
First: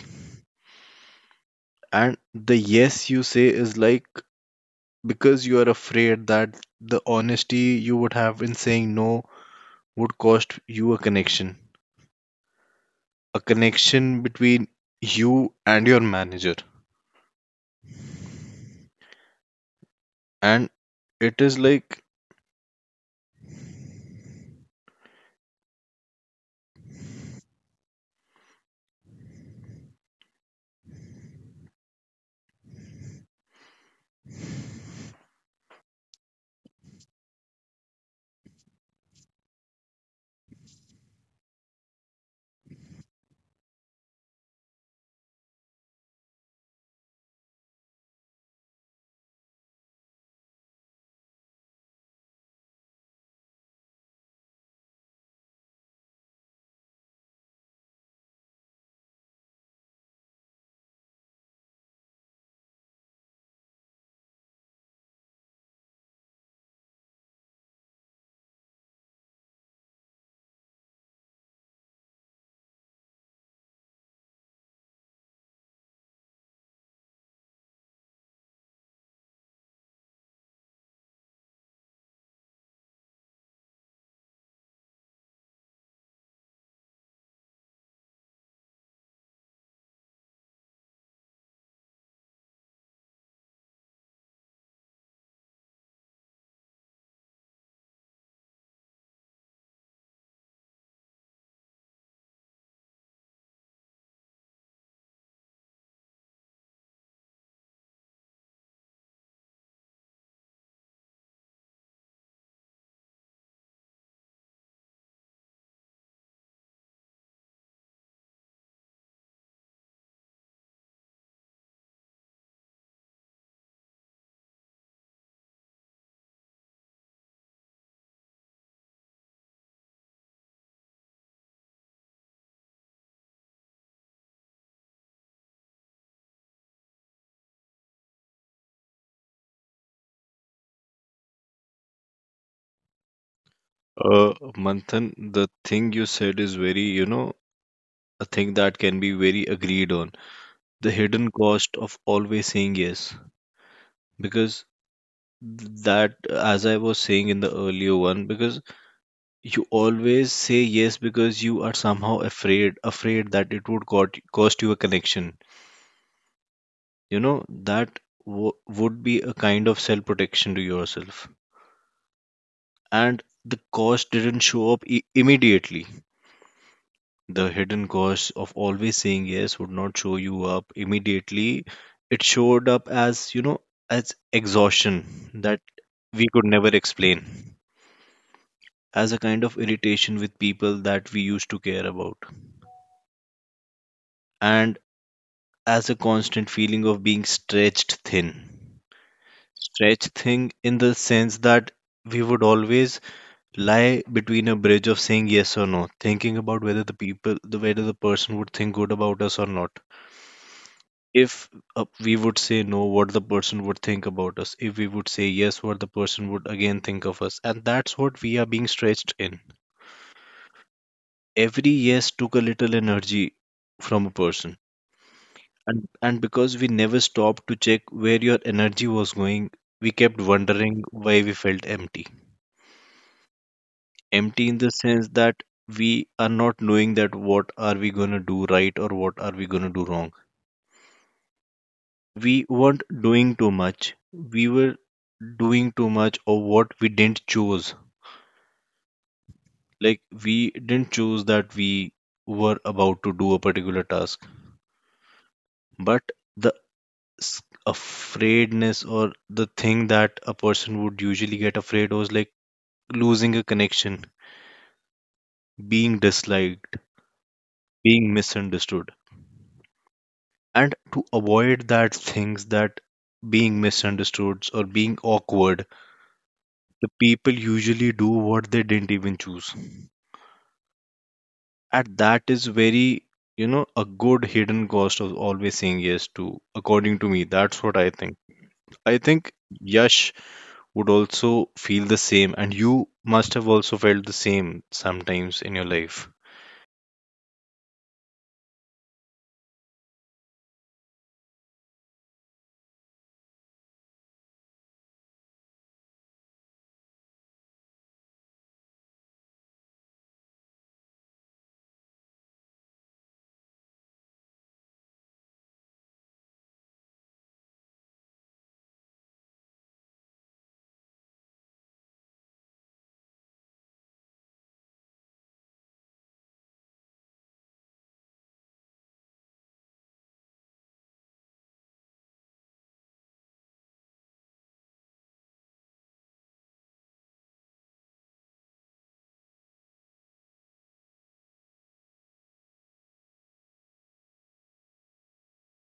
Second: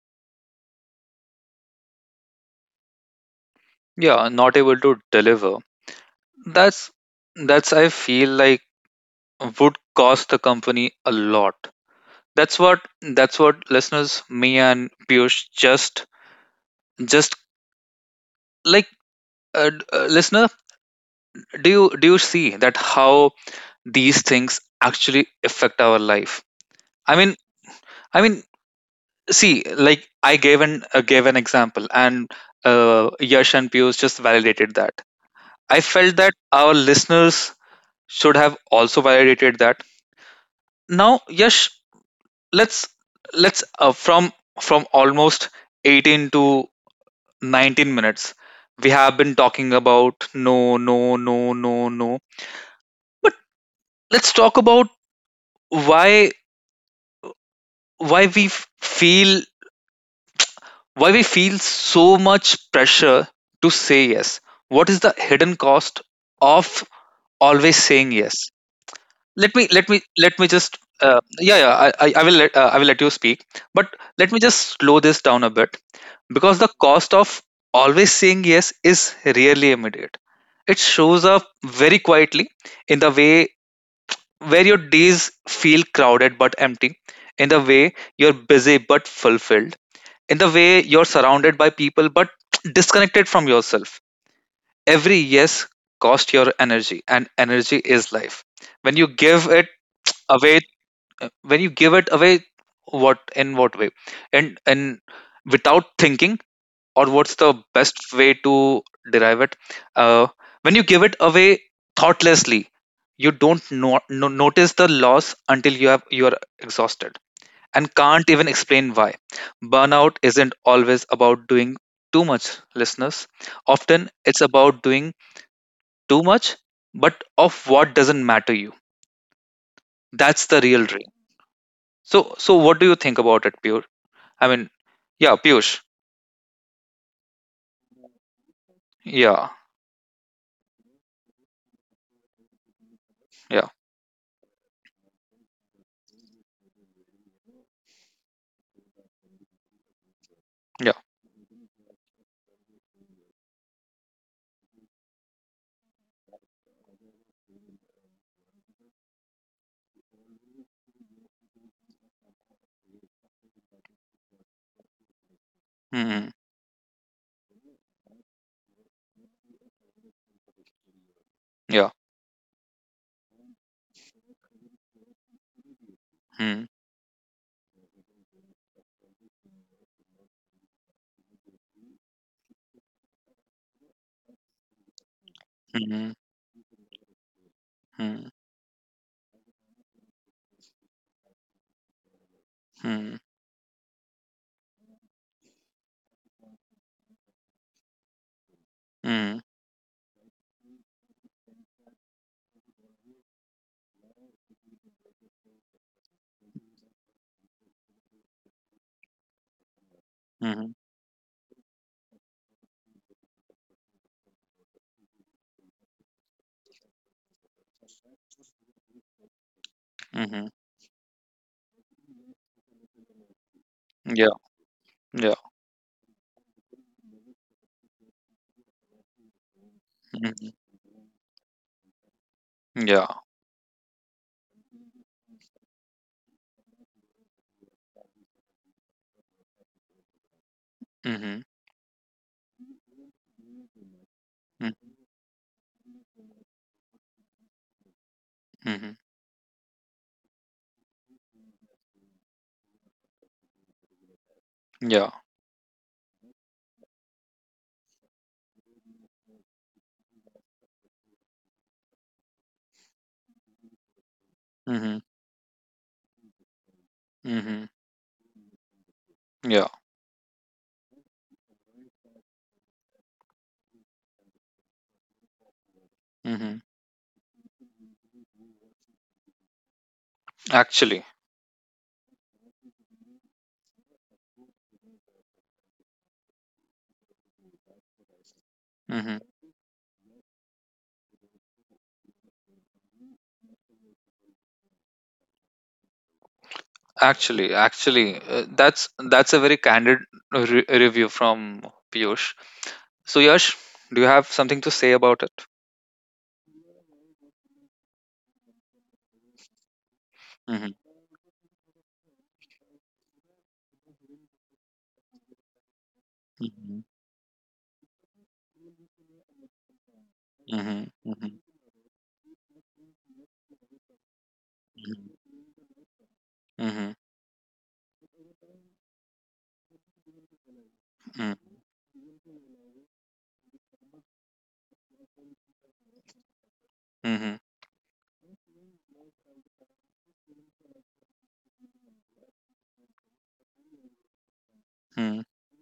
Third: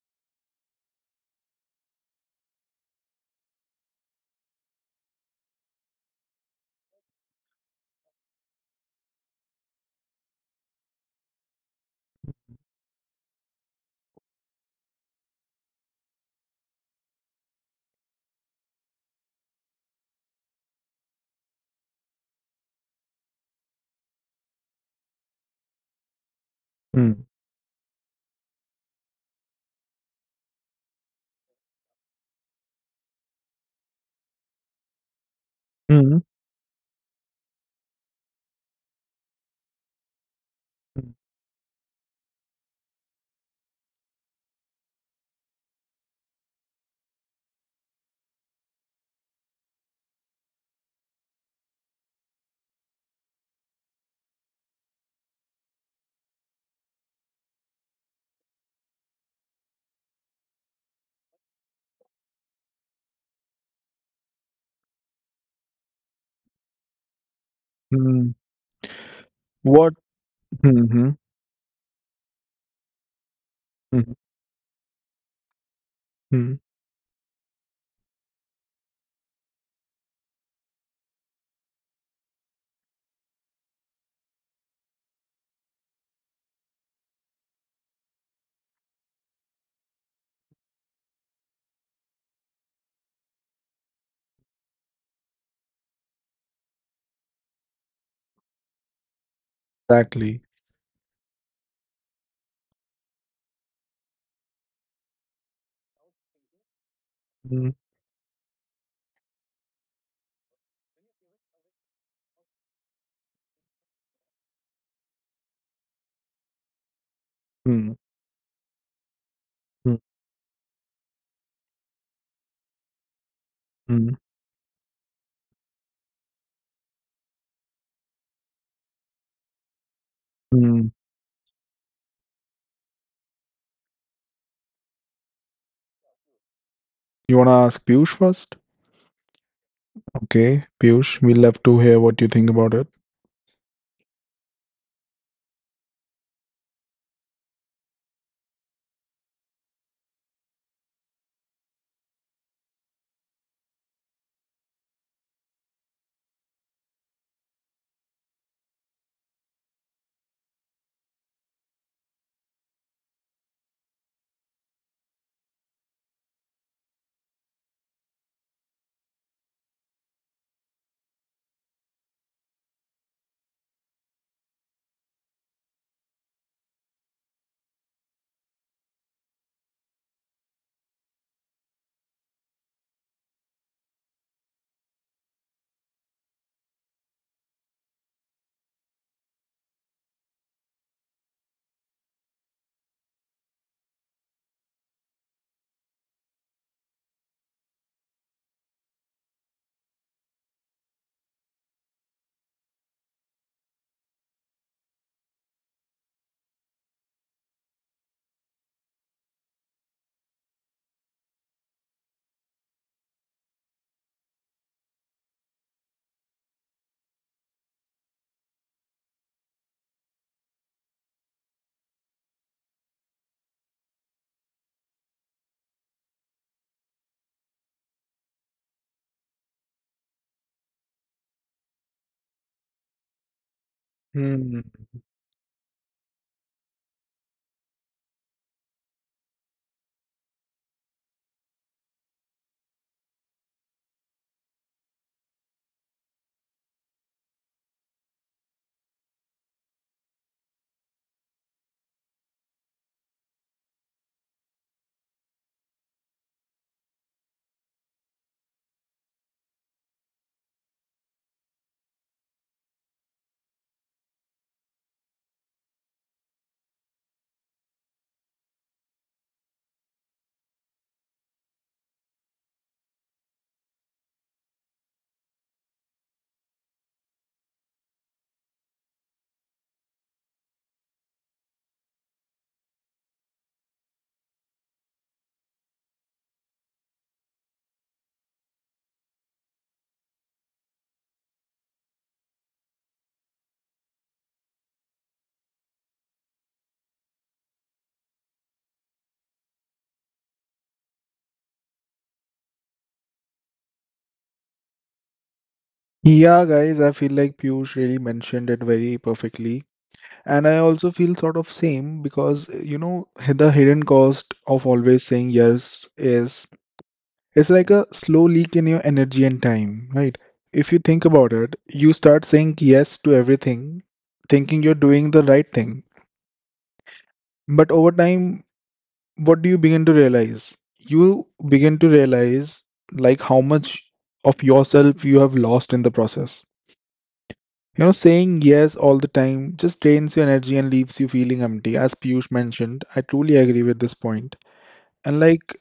Speaker 3: And the yes you say is like
Speaker 1: Yeah. Not able to
Speaker 3: because
Speaker 1: deliver.
Speaker 3: you are afraid that
Speaker 1: That's
Speaker 3: the honesty
Speaker 1: I
Speaker 3: you would
Speaker 1: feel
Speaker 3: have in
Speaker 1: like
Speaker 3: saying no
Speaker 1: would
Speaker 3: would
Speaker 1: cost the
Speaker 3: cost
Speaker 1: company
Speaker 3: you
Speaker 1: a lot. That's
Speaker 3: a
Speaker 1: what
Speaker 3: connection
Speaker 1: listeners, me
Speaker 3: between
Speaker 1: and Piyush
Speaker 3: you and your
Speaker 1: just
Speaker 3: manager.
Speaker 1: just like listener,
Speaker 3: And it is
Speaker 1: do you
Speaker 3: like,
Speaker 1: see that how these things actually affect our life? I mean, I mean, see, like I gave an example, and Yash and Piyush just validated that. I felt
Speaker 2: Mm-hmm.
Speaker 1: that our listeners should have also validated that. Now, Yash, let's let's from almost 18 to 19 minutes. We have been talking about no, no, no, no, no. Let's talk about why why we f- feel why we feel so much pressure to say yes. What is the hidden cost of always saying yes? let me let
Speaker 2: What?
Speaker 1: me let me just
Speaker 2: Mm-hmm.
Speaker 1: yeah yeah I will I will let you speak, but let me just slow this down a bit
Speaker 2: Mm,
Speaker 1: because the cost of always saying yes is rarely immediate. It shows up very quietly, in the way where your days feel crowded but empty, in the way you're busy but fulfilled, in the way you're surrounded by people but disconnected from yourself. Every yes costs your energy, and energy is life. when you give it
Speaker 2: exactly.
Speaker 1: away when you give it away, what in what way and without thinking or what's the
Speaker 2: Mm,
Speaker 1: best way to derive it uh, when you give it away thoughtlessly, you don't notice the loss until you are exhausted and
Speaker 2: mm,
Speaker 1: can't even explain why.
Speaker 2: mm,
Speaker 1: Burnout isn't always about doing too much, listeners. Often
Speaker 2: mm,
Speaker 1: it's about doing too much but of what doesn't matter you. That's the real
Speaker 2: mm.
Speaker 1: dream. So, so what do you think about it, Pure? I mean, yeah, Piyush.
Speaker 2: You wanna ask Piyush first?
Speaker 1: Yeah,
Speaker 2: Okay, Piyush, we love to hear what you think about it.
Speaker 1: yeah,
Speaker 3: uh, Manthan, the thing you said is very, you know, a thing that can be very agreed on. The
Speaker 1: yeah.
Speaker 3: hidden cost of always saying yes, because that, as I was saying in the earlier one, because you always say yes because you are somehow afraid, afraid that it would got, cost you a connection.
Speaker 1: Mm-hmm.
Speaker 3: You know, that w- would be a kind of self protection to yourself,
Speaker 1: Yeah.
Speaker 3: and the cost didn't show up immediately.
Speaker 1: Mm-hmm.
Speaker 3: The hidden cost of always saying yes would not show you up immediately. It showed up as, you know, as exhaustion that
Speaker 1: Mm-hmm.
Speaker 3: we could never explain, as a kind of irritation with people that we used to care about,
Speaker 1: Mm-hmm.
Speaker 3: and as a constant feeling of being stretched thin.
Speaker 1: Mm-hmm.
Speaker 3: Stretched thin in the sense that we would always lie between a bridge of saying yes or no, thinking about whether the people, the whether the person would think good about us or not. If we would say no, what the person would think about us. If we would say yes, what the person would again think of us. And that's what we are being stretched in.
Speaker 1: Mm-hmm.
Speaker 3: Every yes took a little energy from a
Speaker 1: Yeah.
Speaker 3: person.
Speaker 1: Yeah.
Speaker 3: And because we never stopped to check where your energy was going, we kept
Speaker 1: Mm-hmm.
Speaker 3: wondering why we felt empty.
Speaker 1: Yeah.
Speaker 3: Empty in the
Speaker 2: Mm.
Speaker 3: sense that we are not knowing that what are we going to do right or what are we going to do wrong.
Speaker 1: Mm-hmm.
Speaker 3: We weren't doing too much, we were
Speaker 1: Mm-hmm.
Speaker 3: doing too much of what we didn't choose.
Speaker 1: Mm-hmm.
Speaker 3: Like we didn't choose that we were about to do a particular task,
Speaker 1: Yeah.
Speaker 3: but the s- afraidness or the thing that a person would usually get afraid was like losing a connection,
Speaker 1: Mm-hmm.
Speaker 3: being disliked,
Speaker 1: Mm-hmm.
Speaker 3: being misunderstood,
Speaker 1: Yeah.
Speaker 3: and to avoid that things that being misunderstood or being awkward,
Speaker 1: Mm-hmm.
Speaker 3: the people usually do what they didn't even choose.
Speaker 1: Actually.
Speaker 3: And that is very, you know, a good hidden cost of always saying yes to, according to me, that's what I think.
Speaker 1: Mm-hmm.
Speaker 3: Yash would also feel the same, and you must have also felt the same sometimes in your life.
Speaker 1: Actually. Actually, that's a very review from Piyush. So, Yash, do you have something to say about it?
Speaker 2: Yeah, guys, I feel like Piyush really mentioned it very perfectly. And I
Speaker 1: Mm-hmm.
Speaker 2: also feel sort of same because, you know, the hidden cost of always saying yes is
Speaker 1: Mm-hmm.
Speaker 2: it's like a slow leak in your energy and time, right? If you
Speaker 1: Mm-hmm.
Speaker 2: think
Speaker 1: Mm-hmm.
Speaker 2: about it, you start saying yes to everything, thinking you're doing the right thing.
Speaker 1: Mm-hmm.
Speaker 2: But over time, what do you begin to realize? You begin to realize like how much of yourself you have lost in the process.
Speaker 1: Mhm,
Speaker 2: You know, saying yes all the time just drains your energy and leaves you feeling empty. As Piyush mentioned, I truly agree with this point. And
Speaker 1: mhm,
Speaker 2: like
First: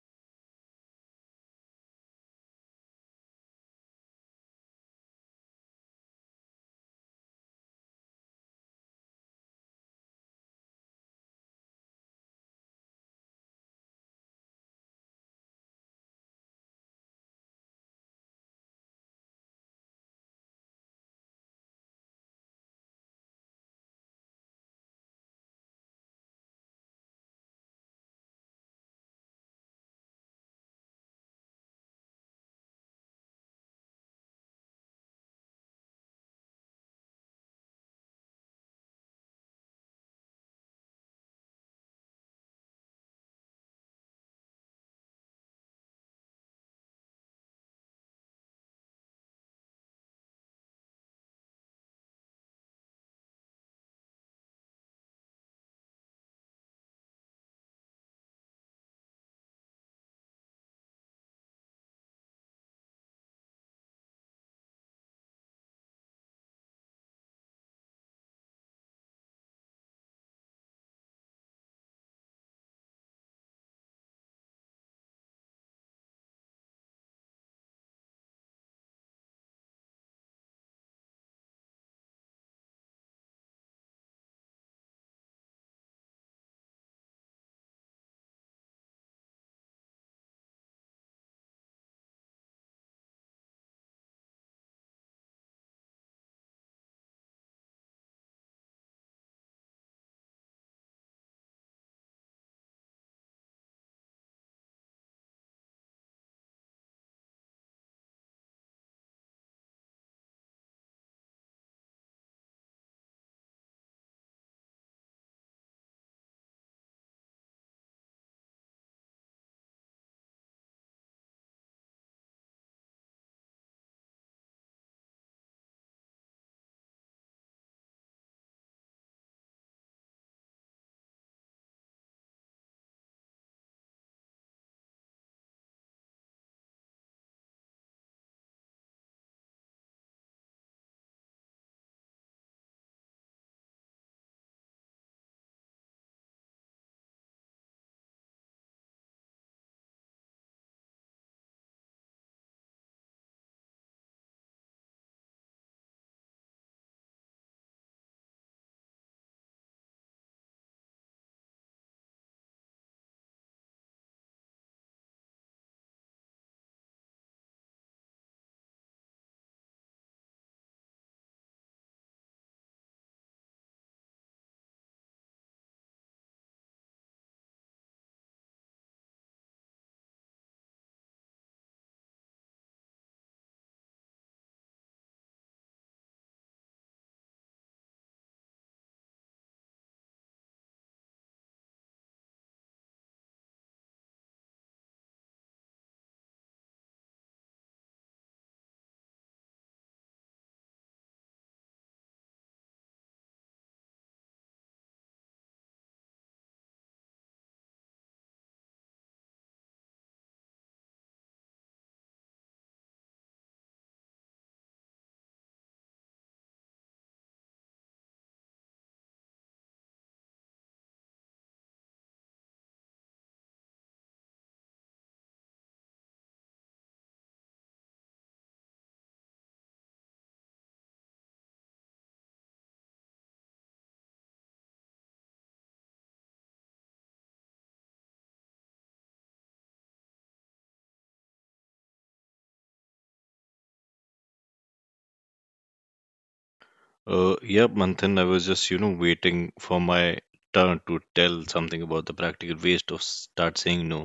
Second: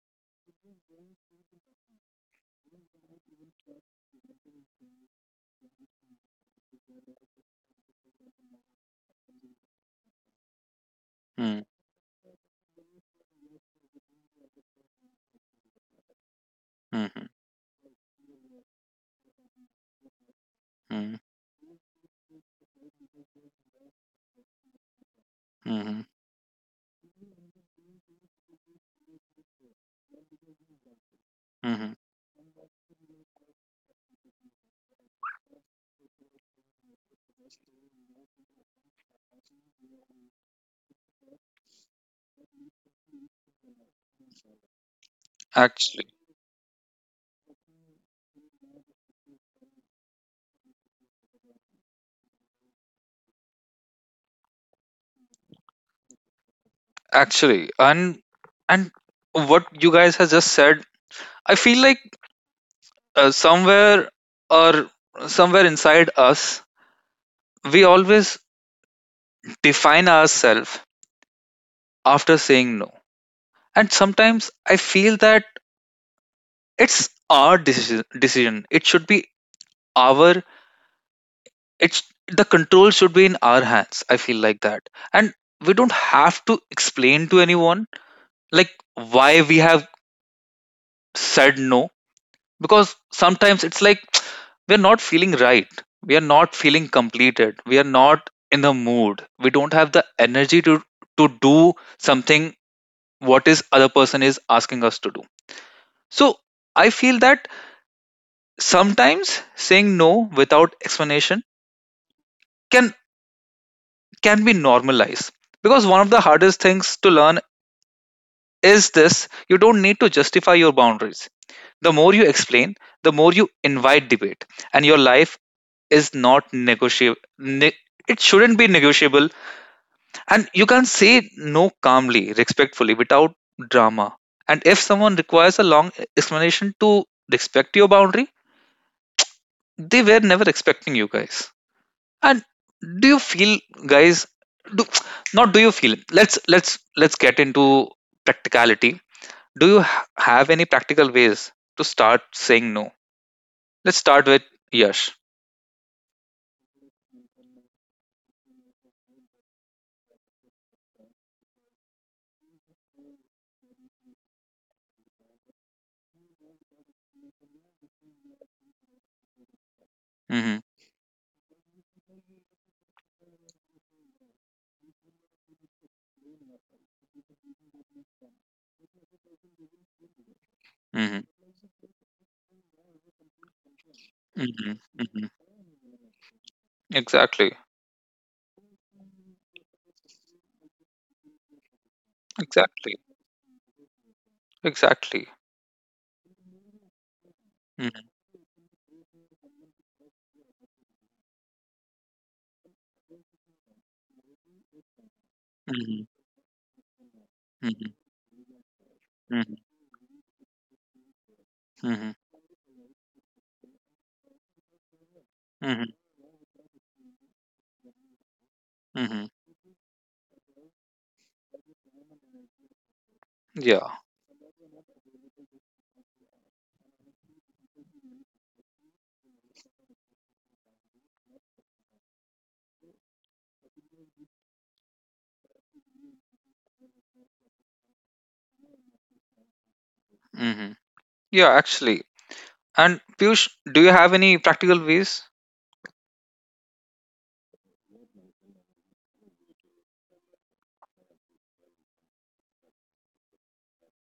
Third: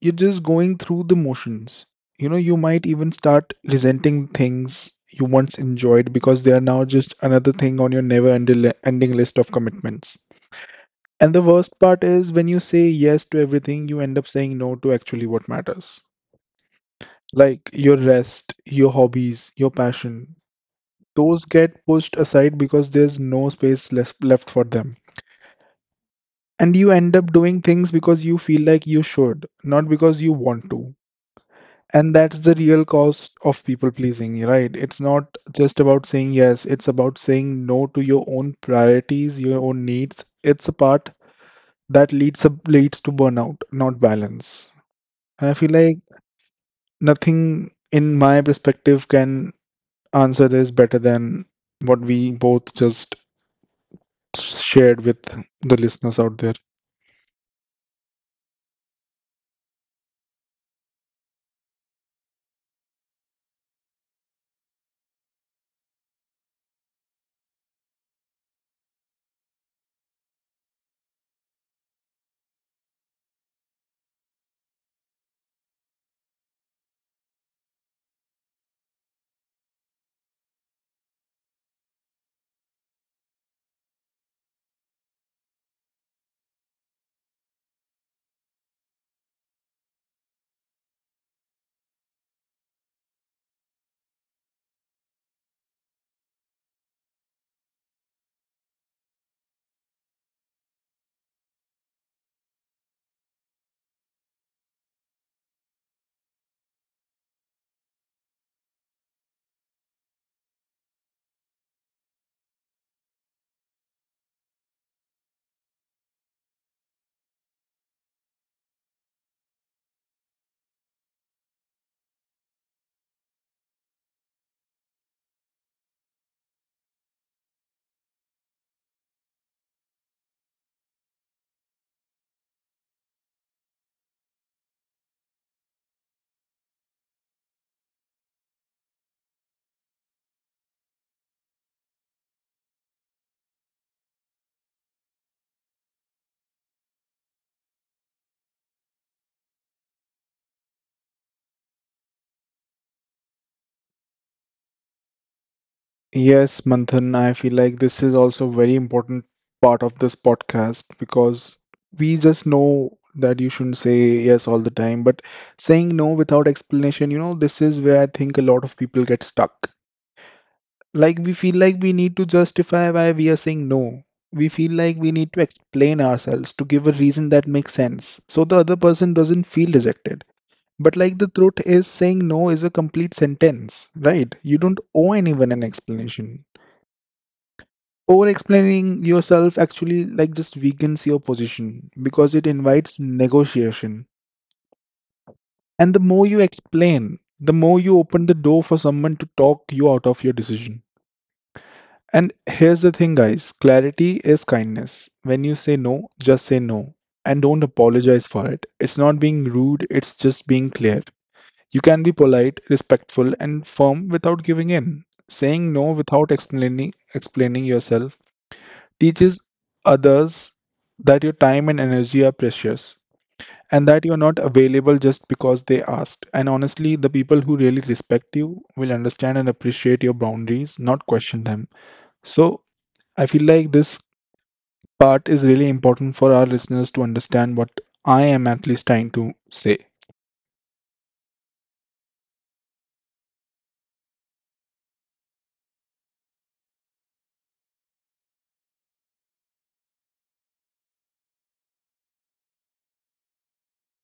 Speaker 2: you're just going through the motions. You know, you might even start resenting things you once enjoyed because they are now just another thing on your never ending list of commitments. And the
Speaker 1: mhm,
Speaker 2: worst part is when you say yes to everything, you end up saying no to actually what matters.
Speaker 1: mhm,
Speaker 2: Like your rest, your hobbies, your passion,
Speaker 1: mhm,
Speaker 2: those get pushed aside because there's no space less left for them.
Speaker 1: mhm,
Speaker 2: And you end up doing things because you feel like you should, not because you want to.
Speaker 1: mhm.
Speaker 2: And that's the real cost of people pleasing, right? It's not just about saying yes, it's about saying no to your own priorities, your own needs. It's a part that leads to burnout, not balance. And I feel like
Speaker 1: Actually,
Speaker 2: nothing in my perspective can answer this better than what we both just shared with the listeners out there.
Speaker 1: actually, and and what you guys have just said, I feel like uh, somewhere or somewhere inside us, we always define ourselves after saying no, and sometimes I feel that it's our decision. It should be our. It's The control should be in our hands. I feel like that, and we don't have to explain to anyone like why we have said no, because sometimes it's like, we're not feeling right, we are not feeling completed, we are not in the mood, we don't have the energy to do something what is other person is asking us to do. So I feel that sometimes saying no without explanation can can be normalized, because one of the hardest things to learn is this: you don't need to justify your boundaries. The more you explain, the more you invite debate, and your life is not negotiable. It shouldn't be negotiable, and you can say no calmly, respectfully, without drama. And if someone requires a long explanation to respect your boundary, they were never expecting you, guys. And do you feel, guys? Do, not do you feel? Let's get into practicality. Do you have any practical ways to start saying no? Let's start with Yash.
Speaker 2: Yes, Manthan, I feel like this is also a very important part of this podcast because we just know that you shouldn't say yes all the time, but saying no without explanation, you know, this is where I think a lot of people get stuck.
Speaker 1: Mhm,
Speaker 2: Like we feel like we need to justify why we are saying no. We feel like we need to explain ourselves to give a reason that makes sense so the other person doesn't feel rejected. But like
Speaker 1: mhm,
Speaker 2: the truth is, saying no is a complete sentence, right? You don't
Speaker 1: mhm,
Speaker 2: owe
Speaker 1: mhm.
Speaker 2: anyone an explanation.
Speaker 1: Exactly,
Speaker 2: Over explaining yourself actually like just weakens your position because it
Speaker 1: exactly,
Speaker 2: invites negotiation.
Speaker 1: exactly.
Speaker 2: And the more you explain, the more you
Speaker 1: Mhm,
Speaker 2: open the door for someone to talk you out of your decision. And here's the thing, guys, clarity is kindness. When you say
Speaker 1: mhm,
Speaker 2: no, just say no and don't
Speaker 1: mhm,
Speaker 2: apologize for it. It's not being
Speaker 1: mhm,
Speaker 2: rude, it's just being clear. You can be
Speaker 1: mhm,
Speaker 2: polite, respectful, and firm without giving in. Saying
Speaker 1: mhm,
Speaker 2: no without explaining yourself
Speaker 1: mhm.
Speaker 2: teaches others that your time and energy are precious and
Speaker 1: Yeah,
Speaker 2: that you're not available just because they asked. And honestly, the people who really respect you will understand and appreciate your boundaries, not question them. So, I feel like this part is really important for our listeners to understand what I am at least trying to say.
Speaker 1: mhm. Yeah, actually. And Piyush, do you have any practical ways?
Speaker 3: yeah, Manthan, I was just, you know, waiting for my turn to tell something about the practical waste of start saying no,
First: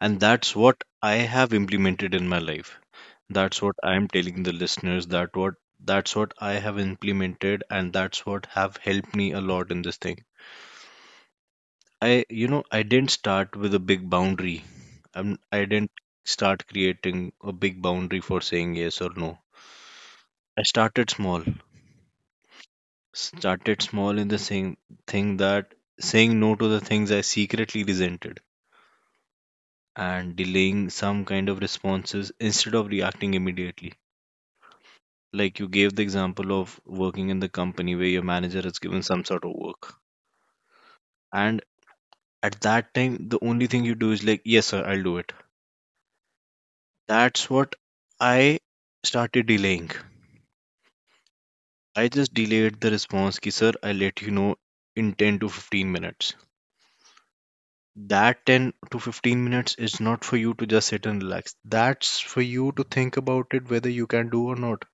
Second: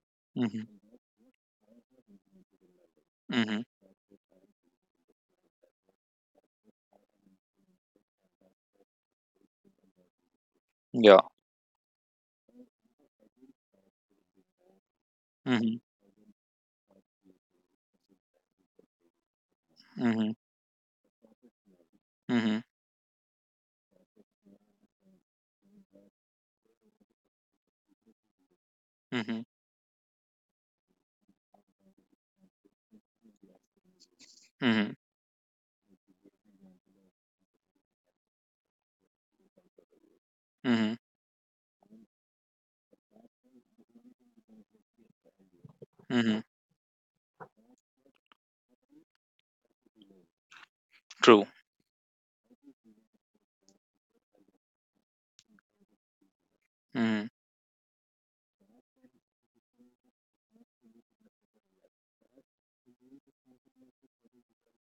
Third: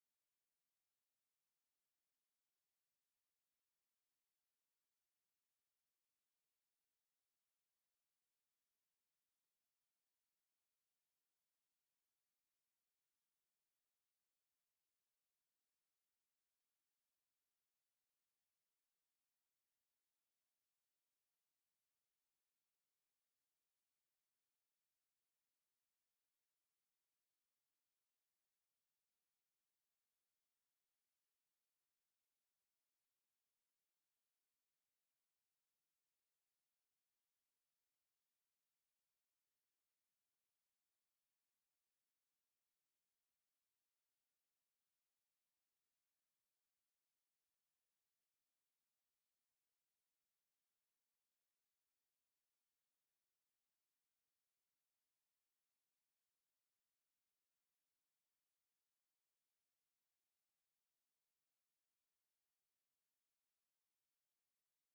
Speaker 3: and that's
Speaker 1: Mhm,
Speaker 3: what I have implemented in my life. That's
Speaker 1: mhm.
Speaker 3: what I am telling the listeners that what that's what I have implemented, and that's what have helped me a lot in this thing.
Speaker 1: Yeah.
Speaker 3: I, you know, I didn't start with a big boundary. I'm, i
Speaker 1: Mhm,
Speaker 3: didn't start creating a big boundary for saying yes or no.
Speaker 1: mhm,
Speaker 3: I started small
Speaker 1: mhm,
Speaker 3: started small in the same thing that saying no to the things I secretly resented,
Speaker 1: mhm,
Speaker 3: and delaying some kind of responses instead of reacting immediately.
Speaker 1: mhm,
Speaker 3: Like you gave the example of working in the company where your manager has given some sort of work,
Speaker 1: mhm,
Speaker 3: and at that time the only thing you do is like, yes sir, I'll do it.
Speaker 1: mhm.
Speaker 3: That's what I started delaying.
Speaker 1: True.
Speaker 3: I just delayed the response, ki sir, I'll let you know in 10 to 15 minutes.
Speaker 1: Mhm.
Speaker 3: That 10 to 15 minutes is not for you to just sit and relax, that's for you to think about it whether you can do or not.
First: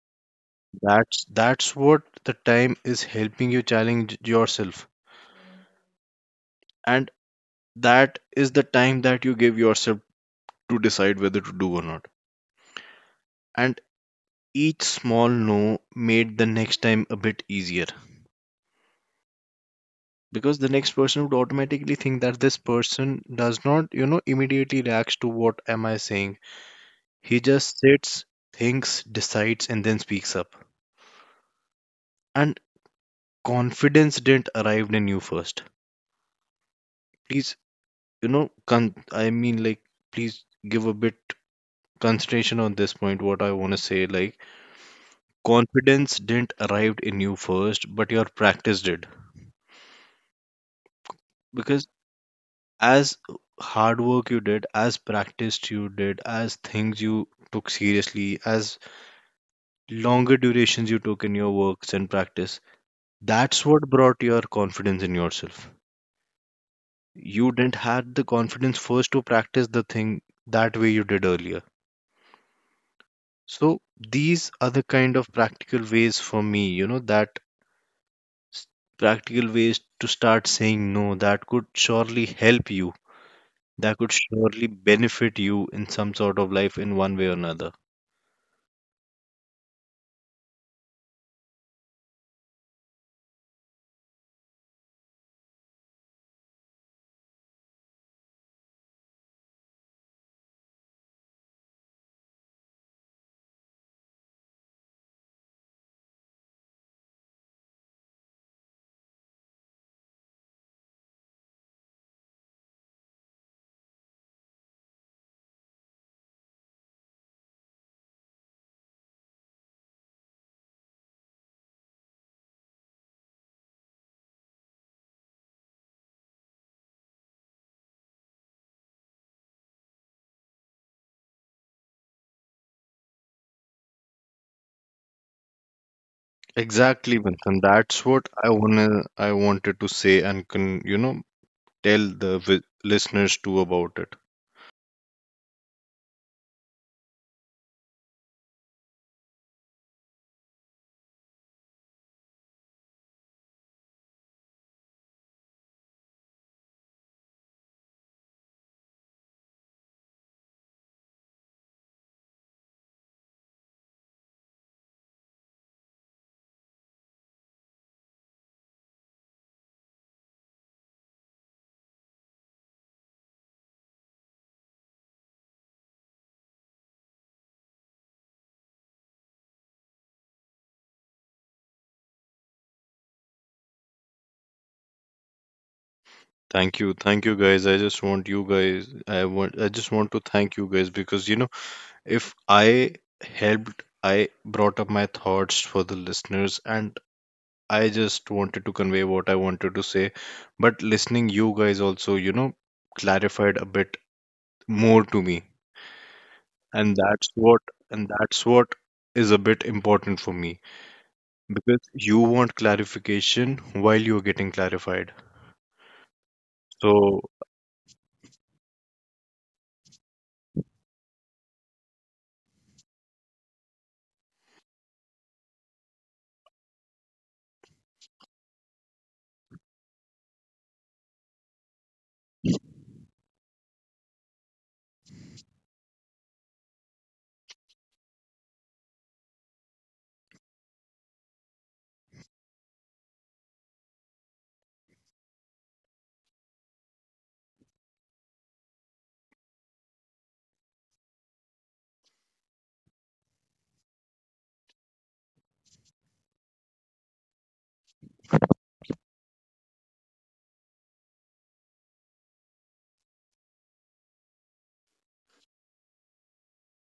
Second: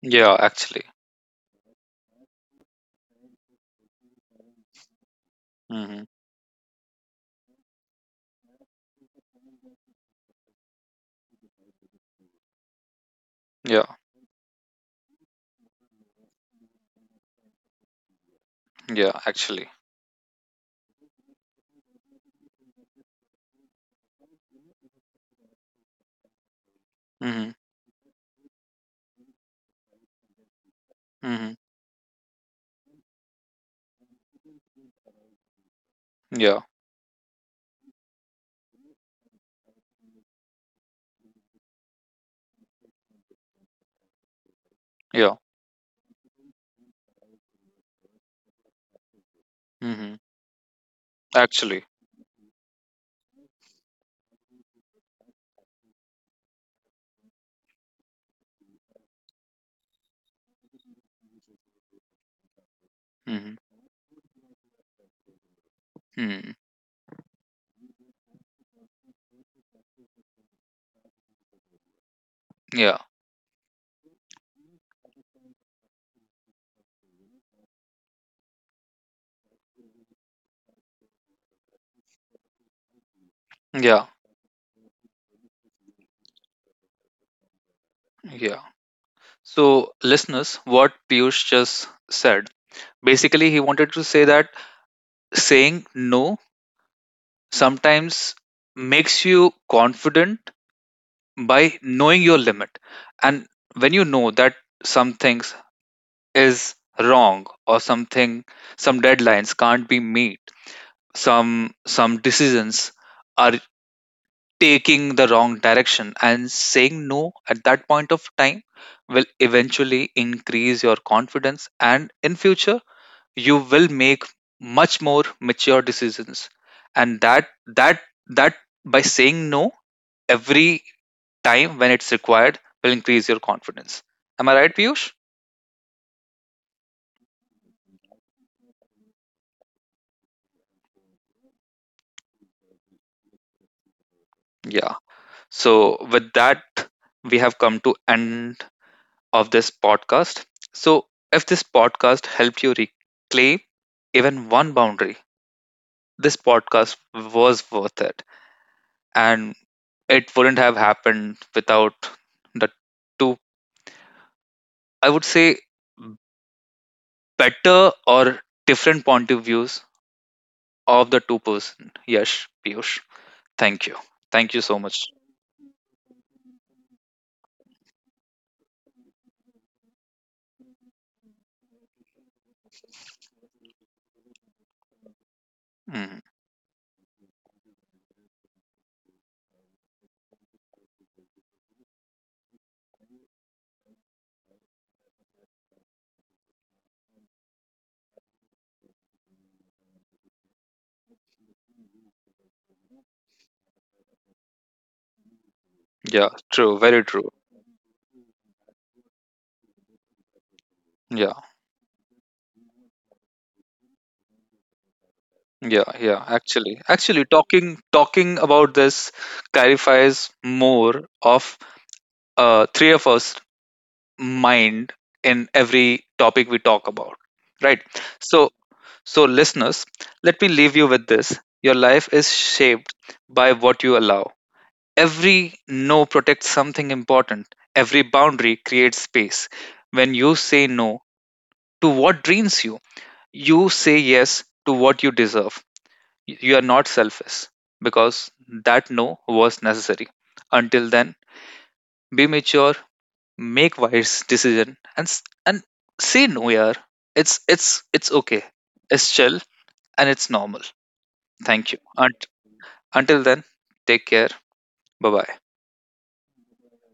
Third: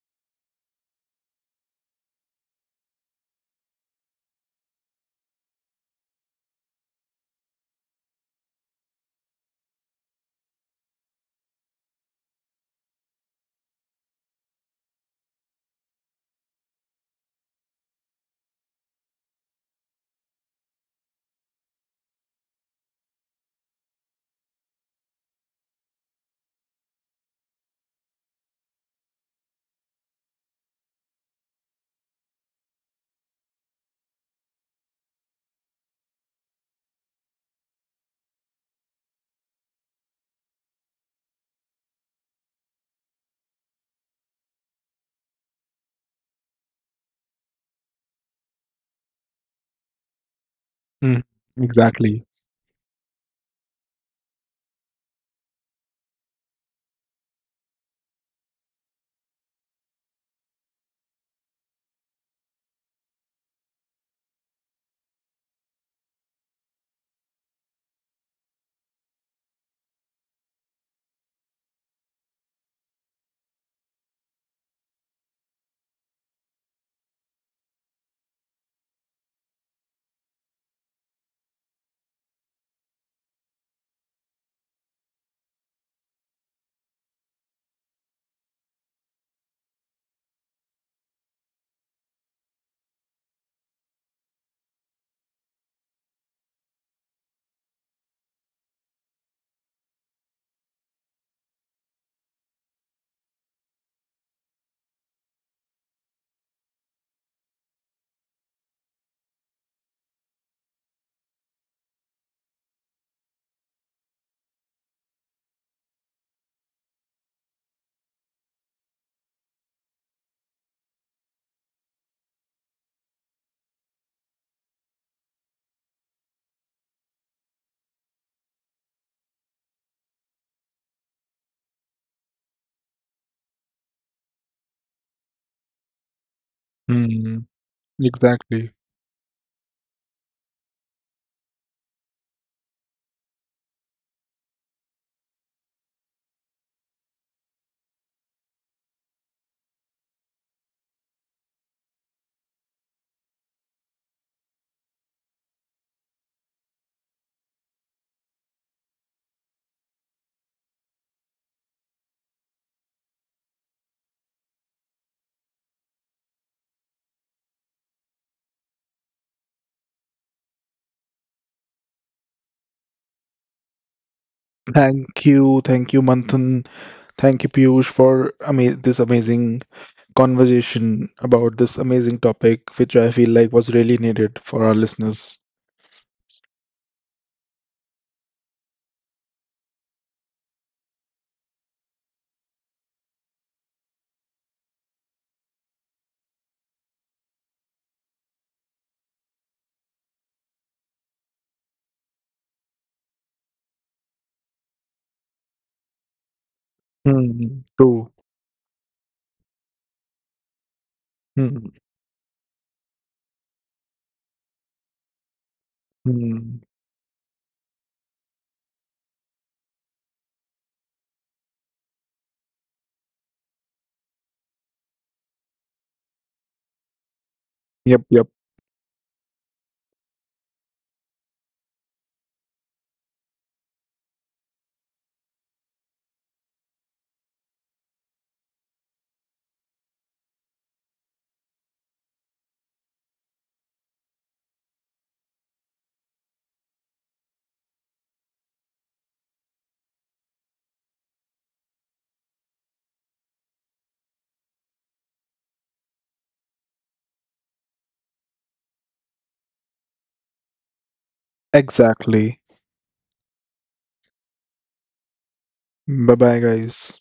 Speaker 1: Yeah, actually.
Speaker 3: That's that's what the time is helping you challenge yourself,
Speaker 1: Mhm.
Speaker 3: and that is the time that you give yourself to decide whether to do or not. And
Speaker 1: Yeah,
Speaker 3: each small no made the next time a bit easier,
Speaker 1: yeah, actually.
Speaker 3: because the next person would automatically think that this person does not, you know, immediately reacts to what am I saying. He
Speaker 1: Mhm,
Speaker 3: just sits, thinks, decides, and then speaks up.
Speaker 1: mhm.
Speaker 3: And confidence didn't arrive in you first.
Speaker 1: Yeah,
Speaker 3: Please, you know, I mean, like, please give a bit consideration on this point. What I want to say, like
Speaker 1: yeah.
Speaker 3: confidence didn't arrive in you first, but your practice did,
Speaker 1: Mhm.
Speaker 2: Mm,
Speaker 3: because
Speaker 1: Actually.
Speaker 2: exactly.
Speaker 3: as hard work you did, as practice you did, as things you took seriously, as longer durations you took in your works and practice,
Speaker 1: Mhm,
Speaker 3: that's what brought your confidence in yourself.
Speaker 1: mhm.
Speaker 3: You didn't had the confidence first to practice the thing that way you did earlier.
Speaker 1: Yeah,
Speaker 3: So these are the kind of practical ways for me, you know, that s- practical ways to start saying no that could surely help you, that
Speaker 1: yeah.
Speaker 3: could surely benefit you in some sort of life in one way or another.
Speaker 1: Yeah. So, listeners, what Piyush just said, basically, he wanted to say that saying no sometimes makes you confident by knowing your limit. And when you know that some things is wrong or something, some deadlines can't be met, some decisions are taking the wrong direction, and saying no at that point of time will eventually increase your confidence, and in future you will make much more mature decisions, and that by saying no every time when it's required will increase your confidence. Am I right, Piyush?
Speaker 3: Exactly,
Speaker 2: Mm,
Speaker 3: Vincent. That's what I
Speaker 2: exactly.
Speaker 3: wanna, I wanted to say and can, you know, tell the listeners too about it.
Speaker 1: Yeah. So with that, we have come to end of this podcast. So if this podcast helped you reclaim even one boundary, this podcast was worth it. And it wouldn't have happened without the two, I would say, better or different point of views of the two person. Yes, Piyush, thank you. Thank you so much.
Speaker 2: Thank you. Thank you, Manthan. Thank you, Piyush, for this amazing conversation about this amazing topic, which I feel like was really needed for our listeners.
Speaker 1: Mhm.
Speaker 3: Thank you guys. I just want you guys, I want, I just want to thank you guys because you know, if I helped, I brought up my thoughts for the listeners and I just wanted to convey what I wanted to say, but listening you guys also, you know, clarified a bit more to me.
Speaker 1: Yeah, true,
Speaker 3: and
Speaker 1: very
Speaker 3: that's
Speaker 1: true.
Speaker 3: what
Speaker 2: Mm,
Speaker 3: and
Speaker 2: true.
Speaker 3: that's what is a bit important for me,
Speaker 1: yeah
Speaker 2: Mm,
Speaker 3: because you want clarification while you're getting clarified,
Speaker 1: yeah
Speaker 2: mm.
Speaker 1: Actually, actually,
Speaker 3: so
Speaker 1: talking about this clarifies more of three of us mind in every topic we talk about, right?
Speaker 2: Yep, yep.
Speaker 1: So, so listeners, let me leave you with this. Your life is shaped by what you allow. Every no protects something important. Every boundary creates space. When you say no to what drains you, you say yes to what you deserve. You are not selfish because that no was necessary. Until then, be mature, make wise decision, and say no, yeah. It's okay. It's chill and it's normal. Thank you. Unt-
Speaker 2: Exactly.
Speaker 1: until then, take care. Bye bye.
Speaker 2: Bye bye, guys.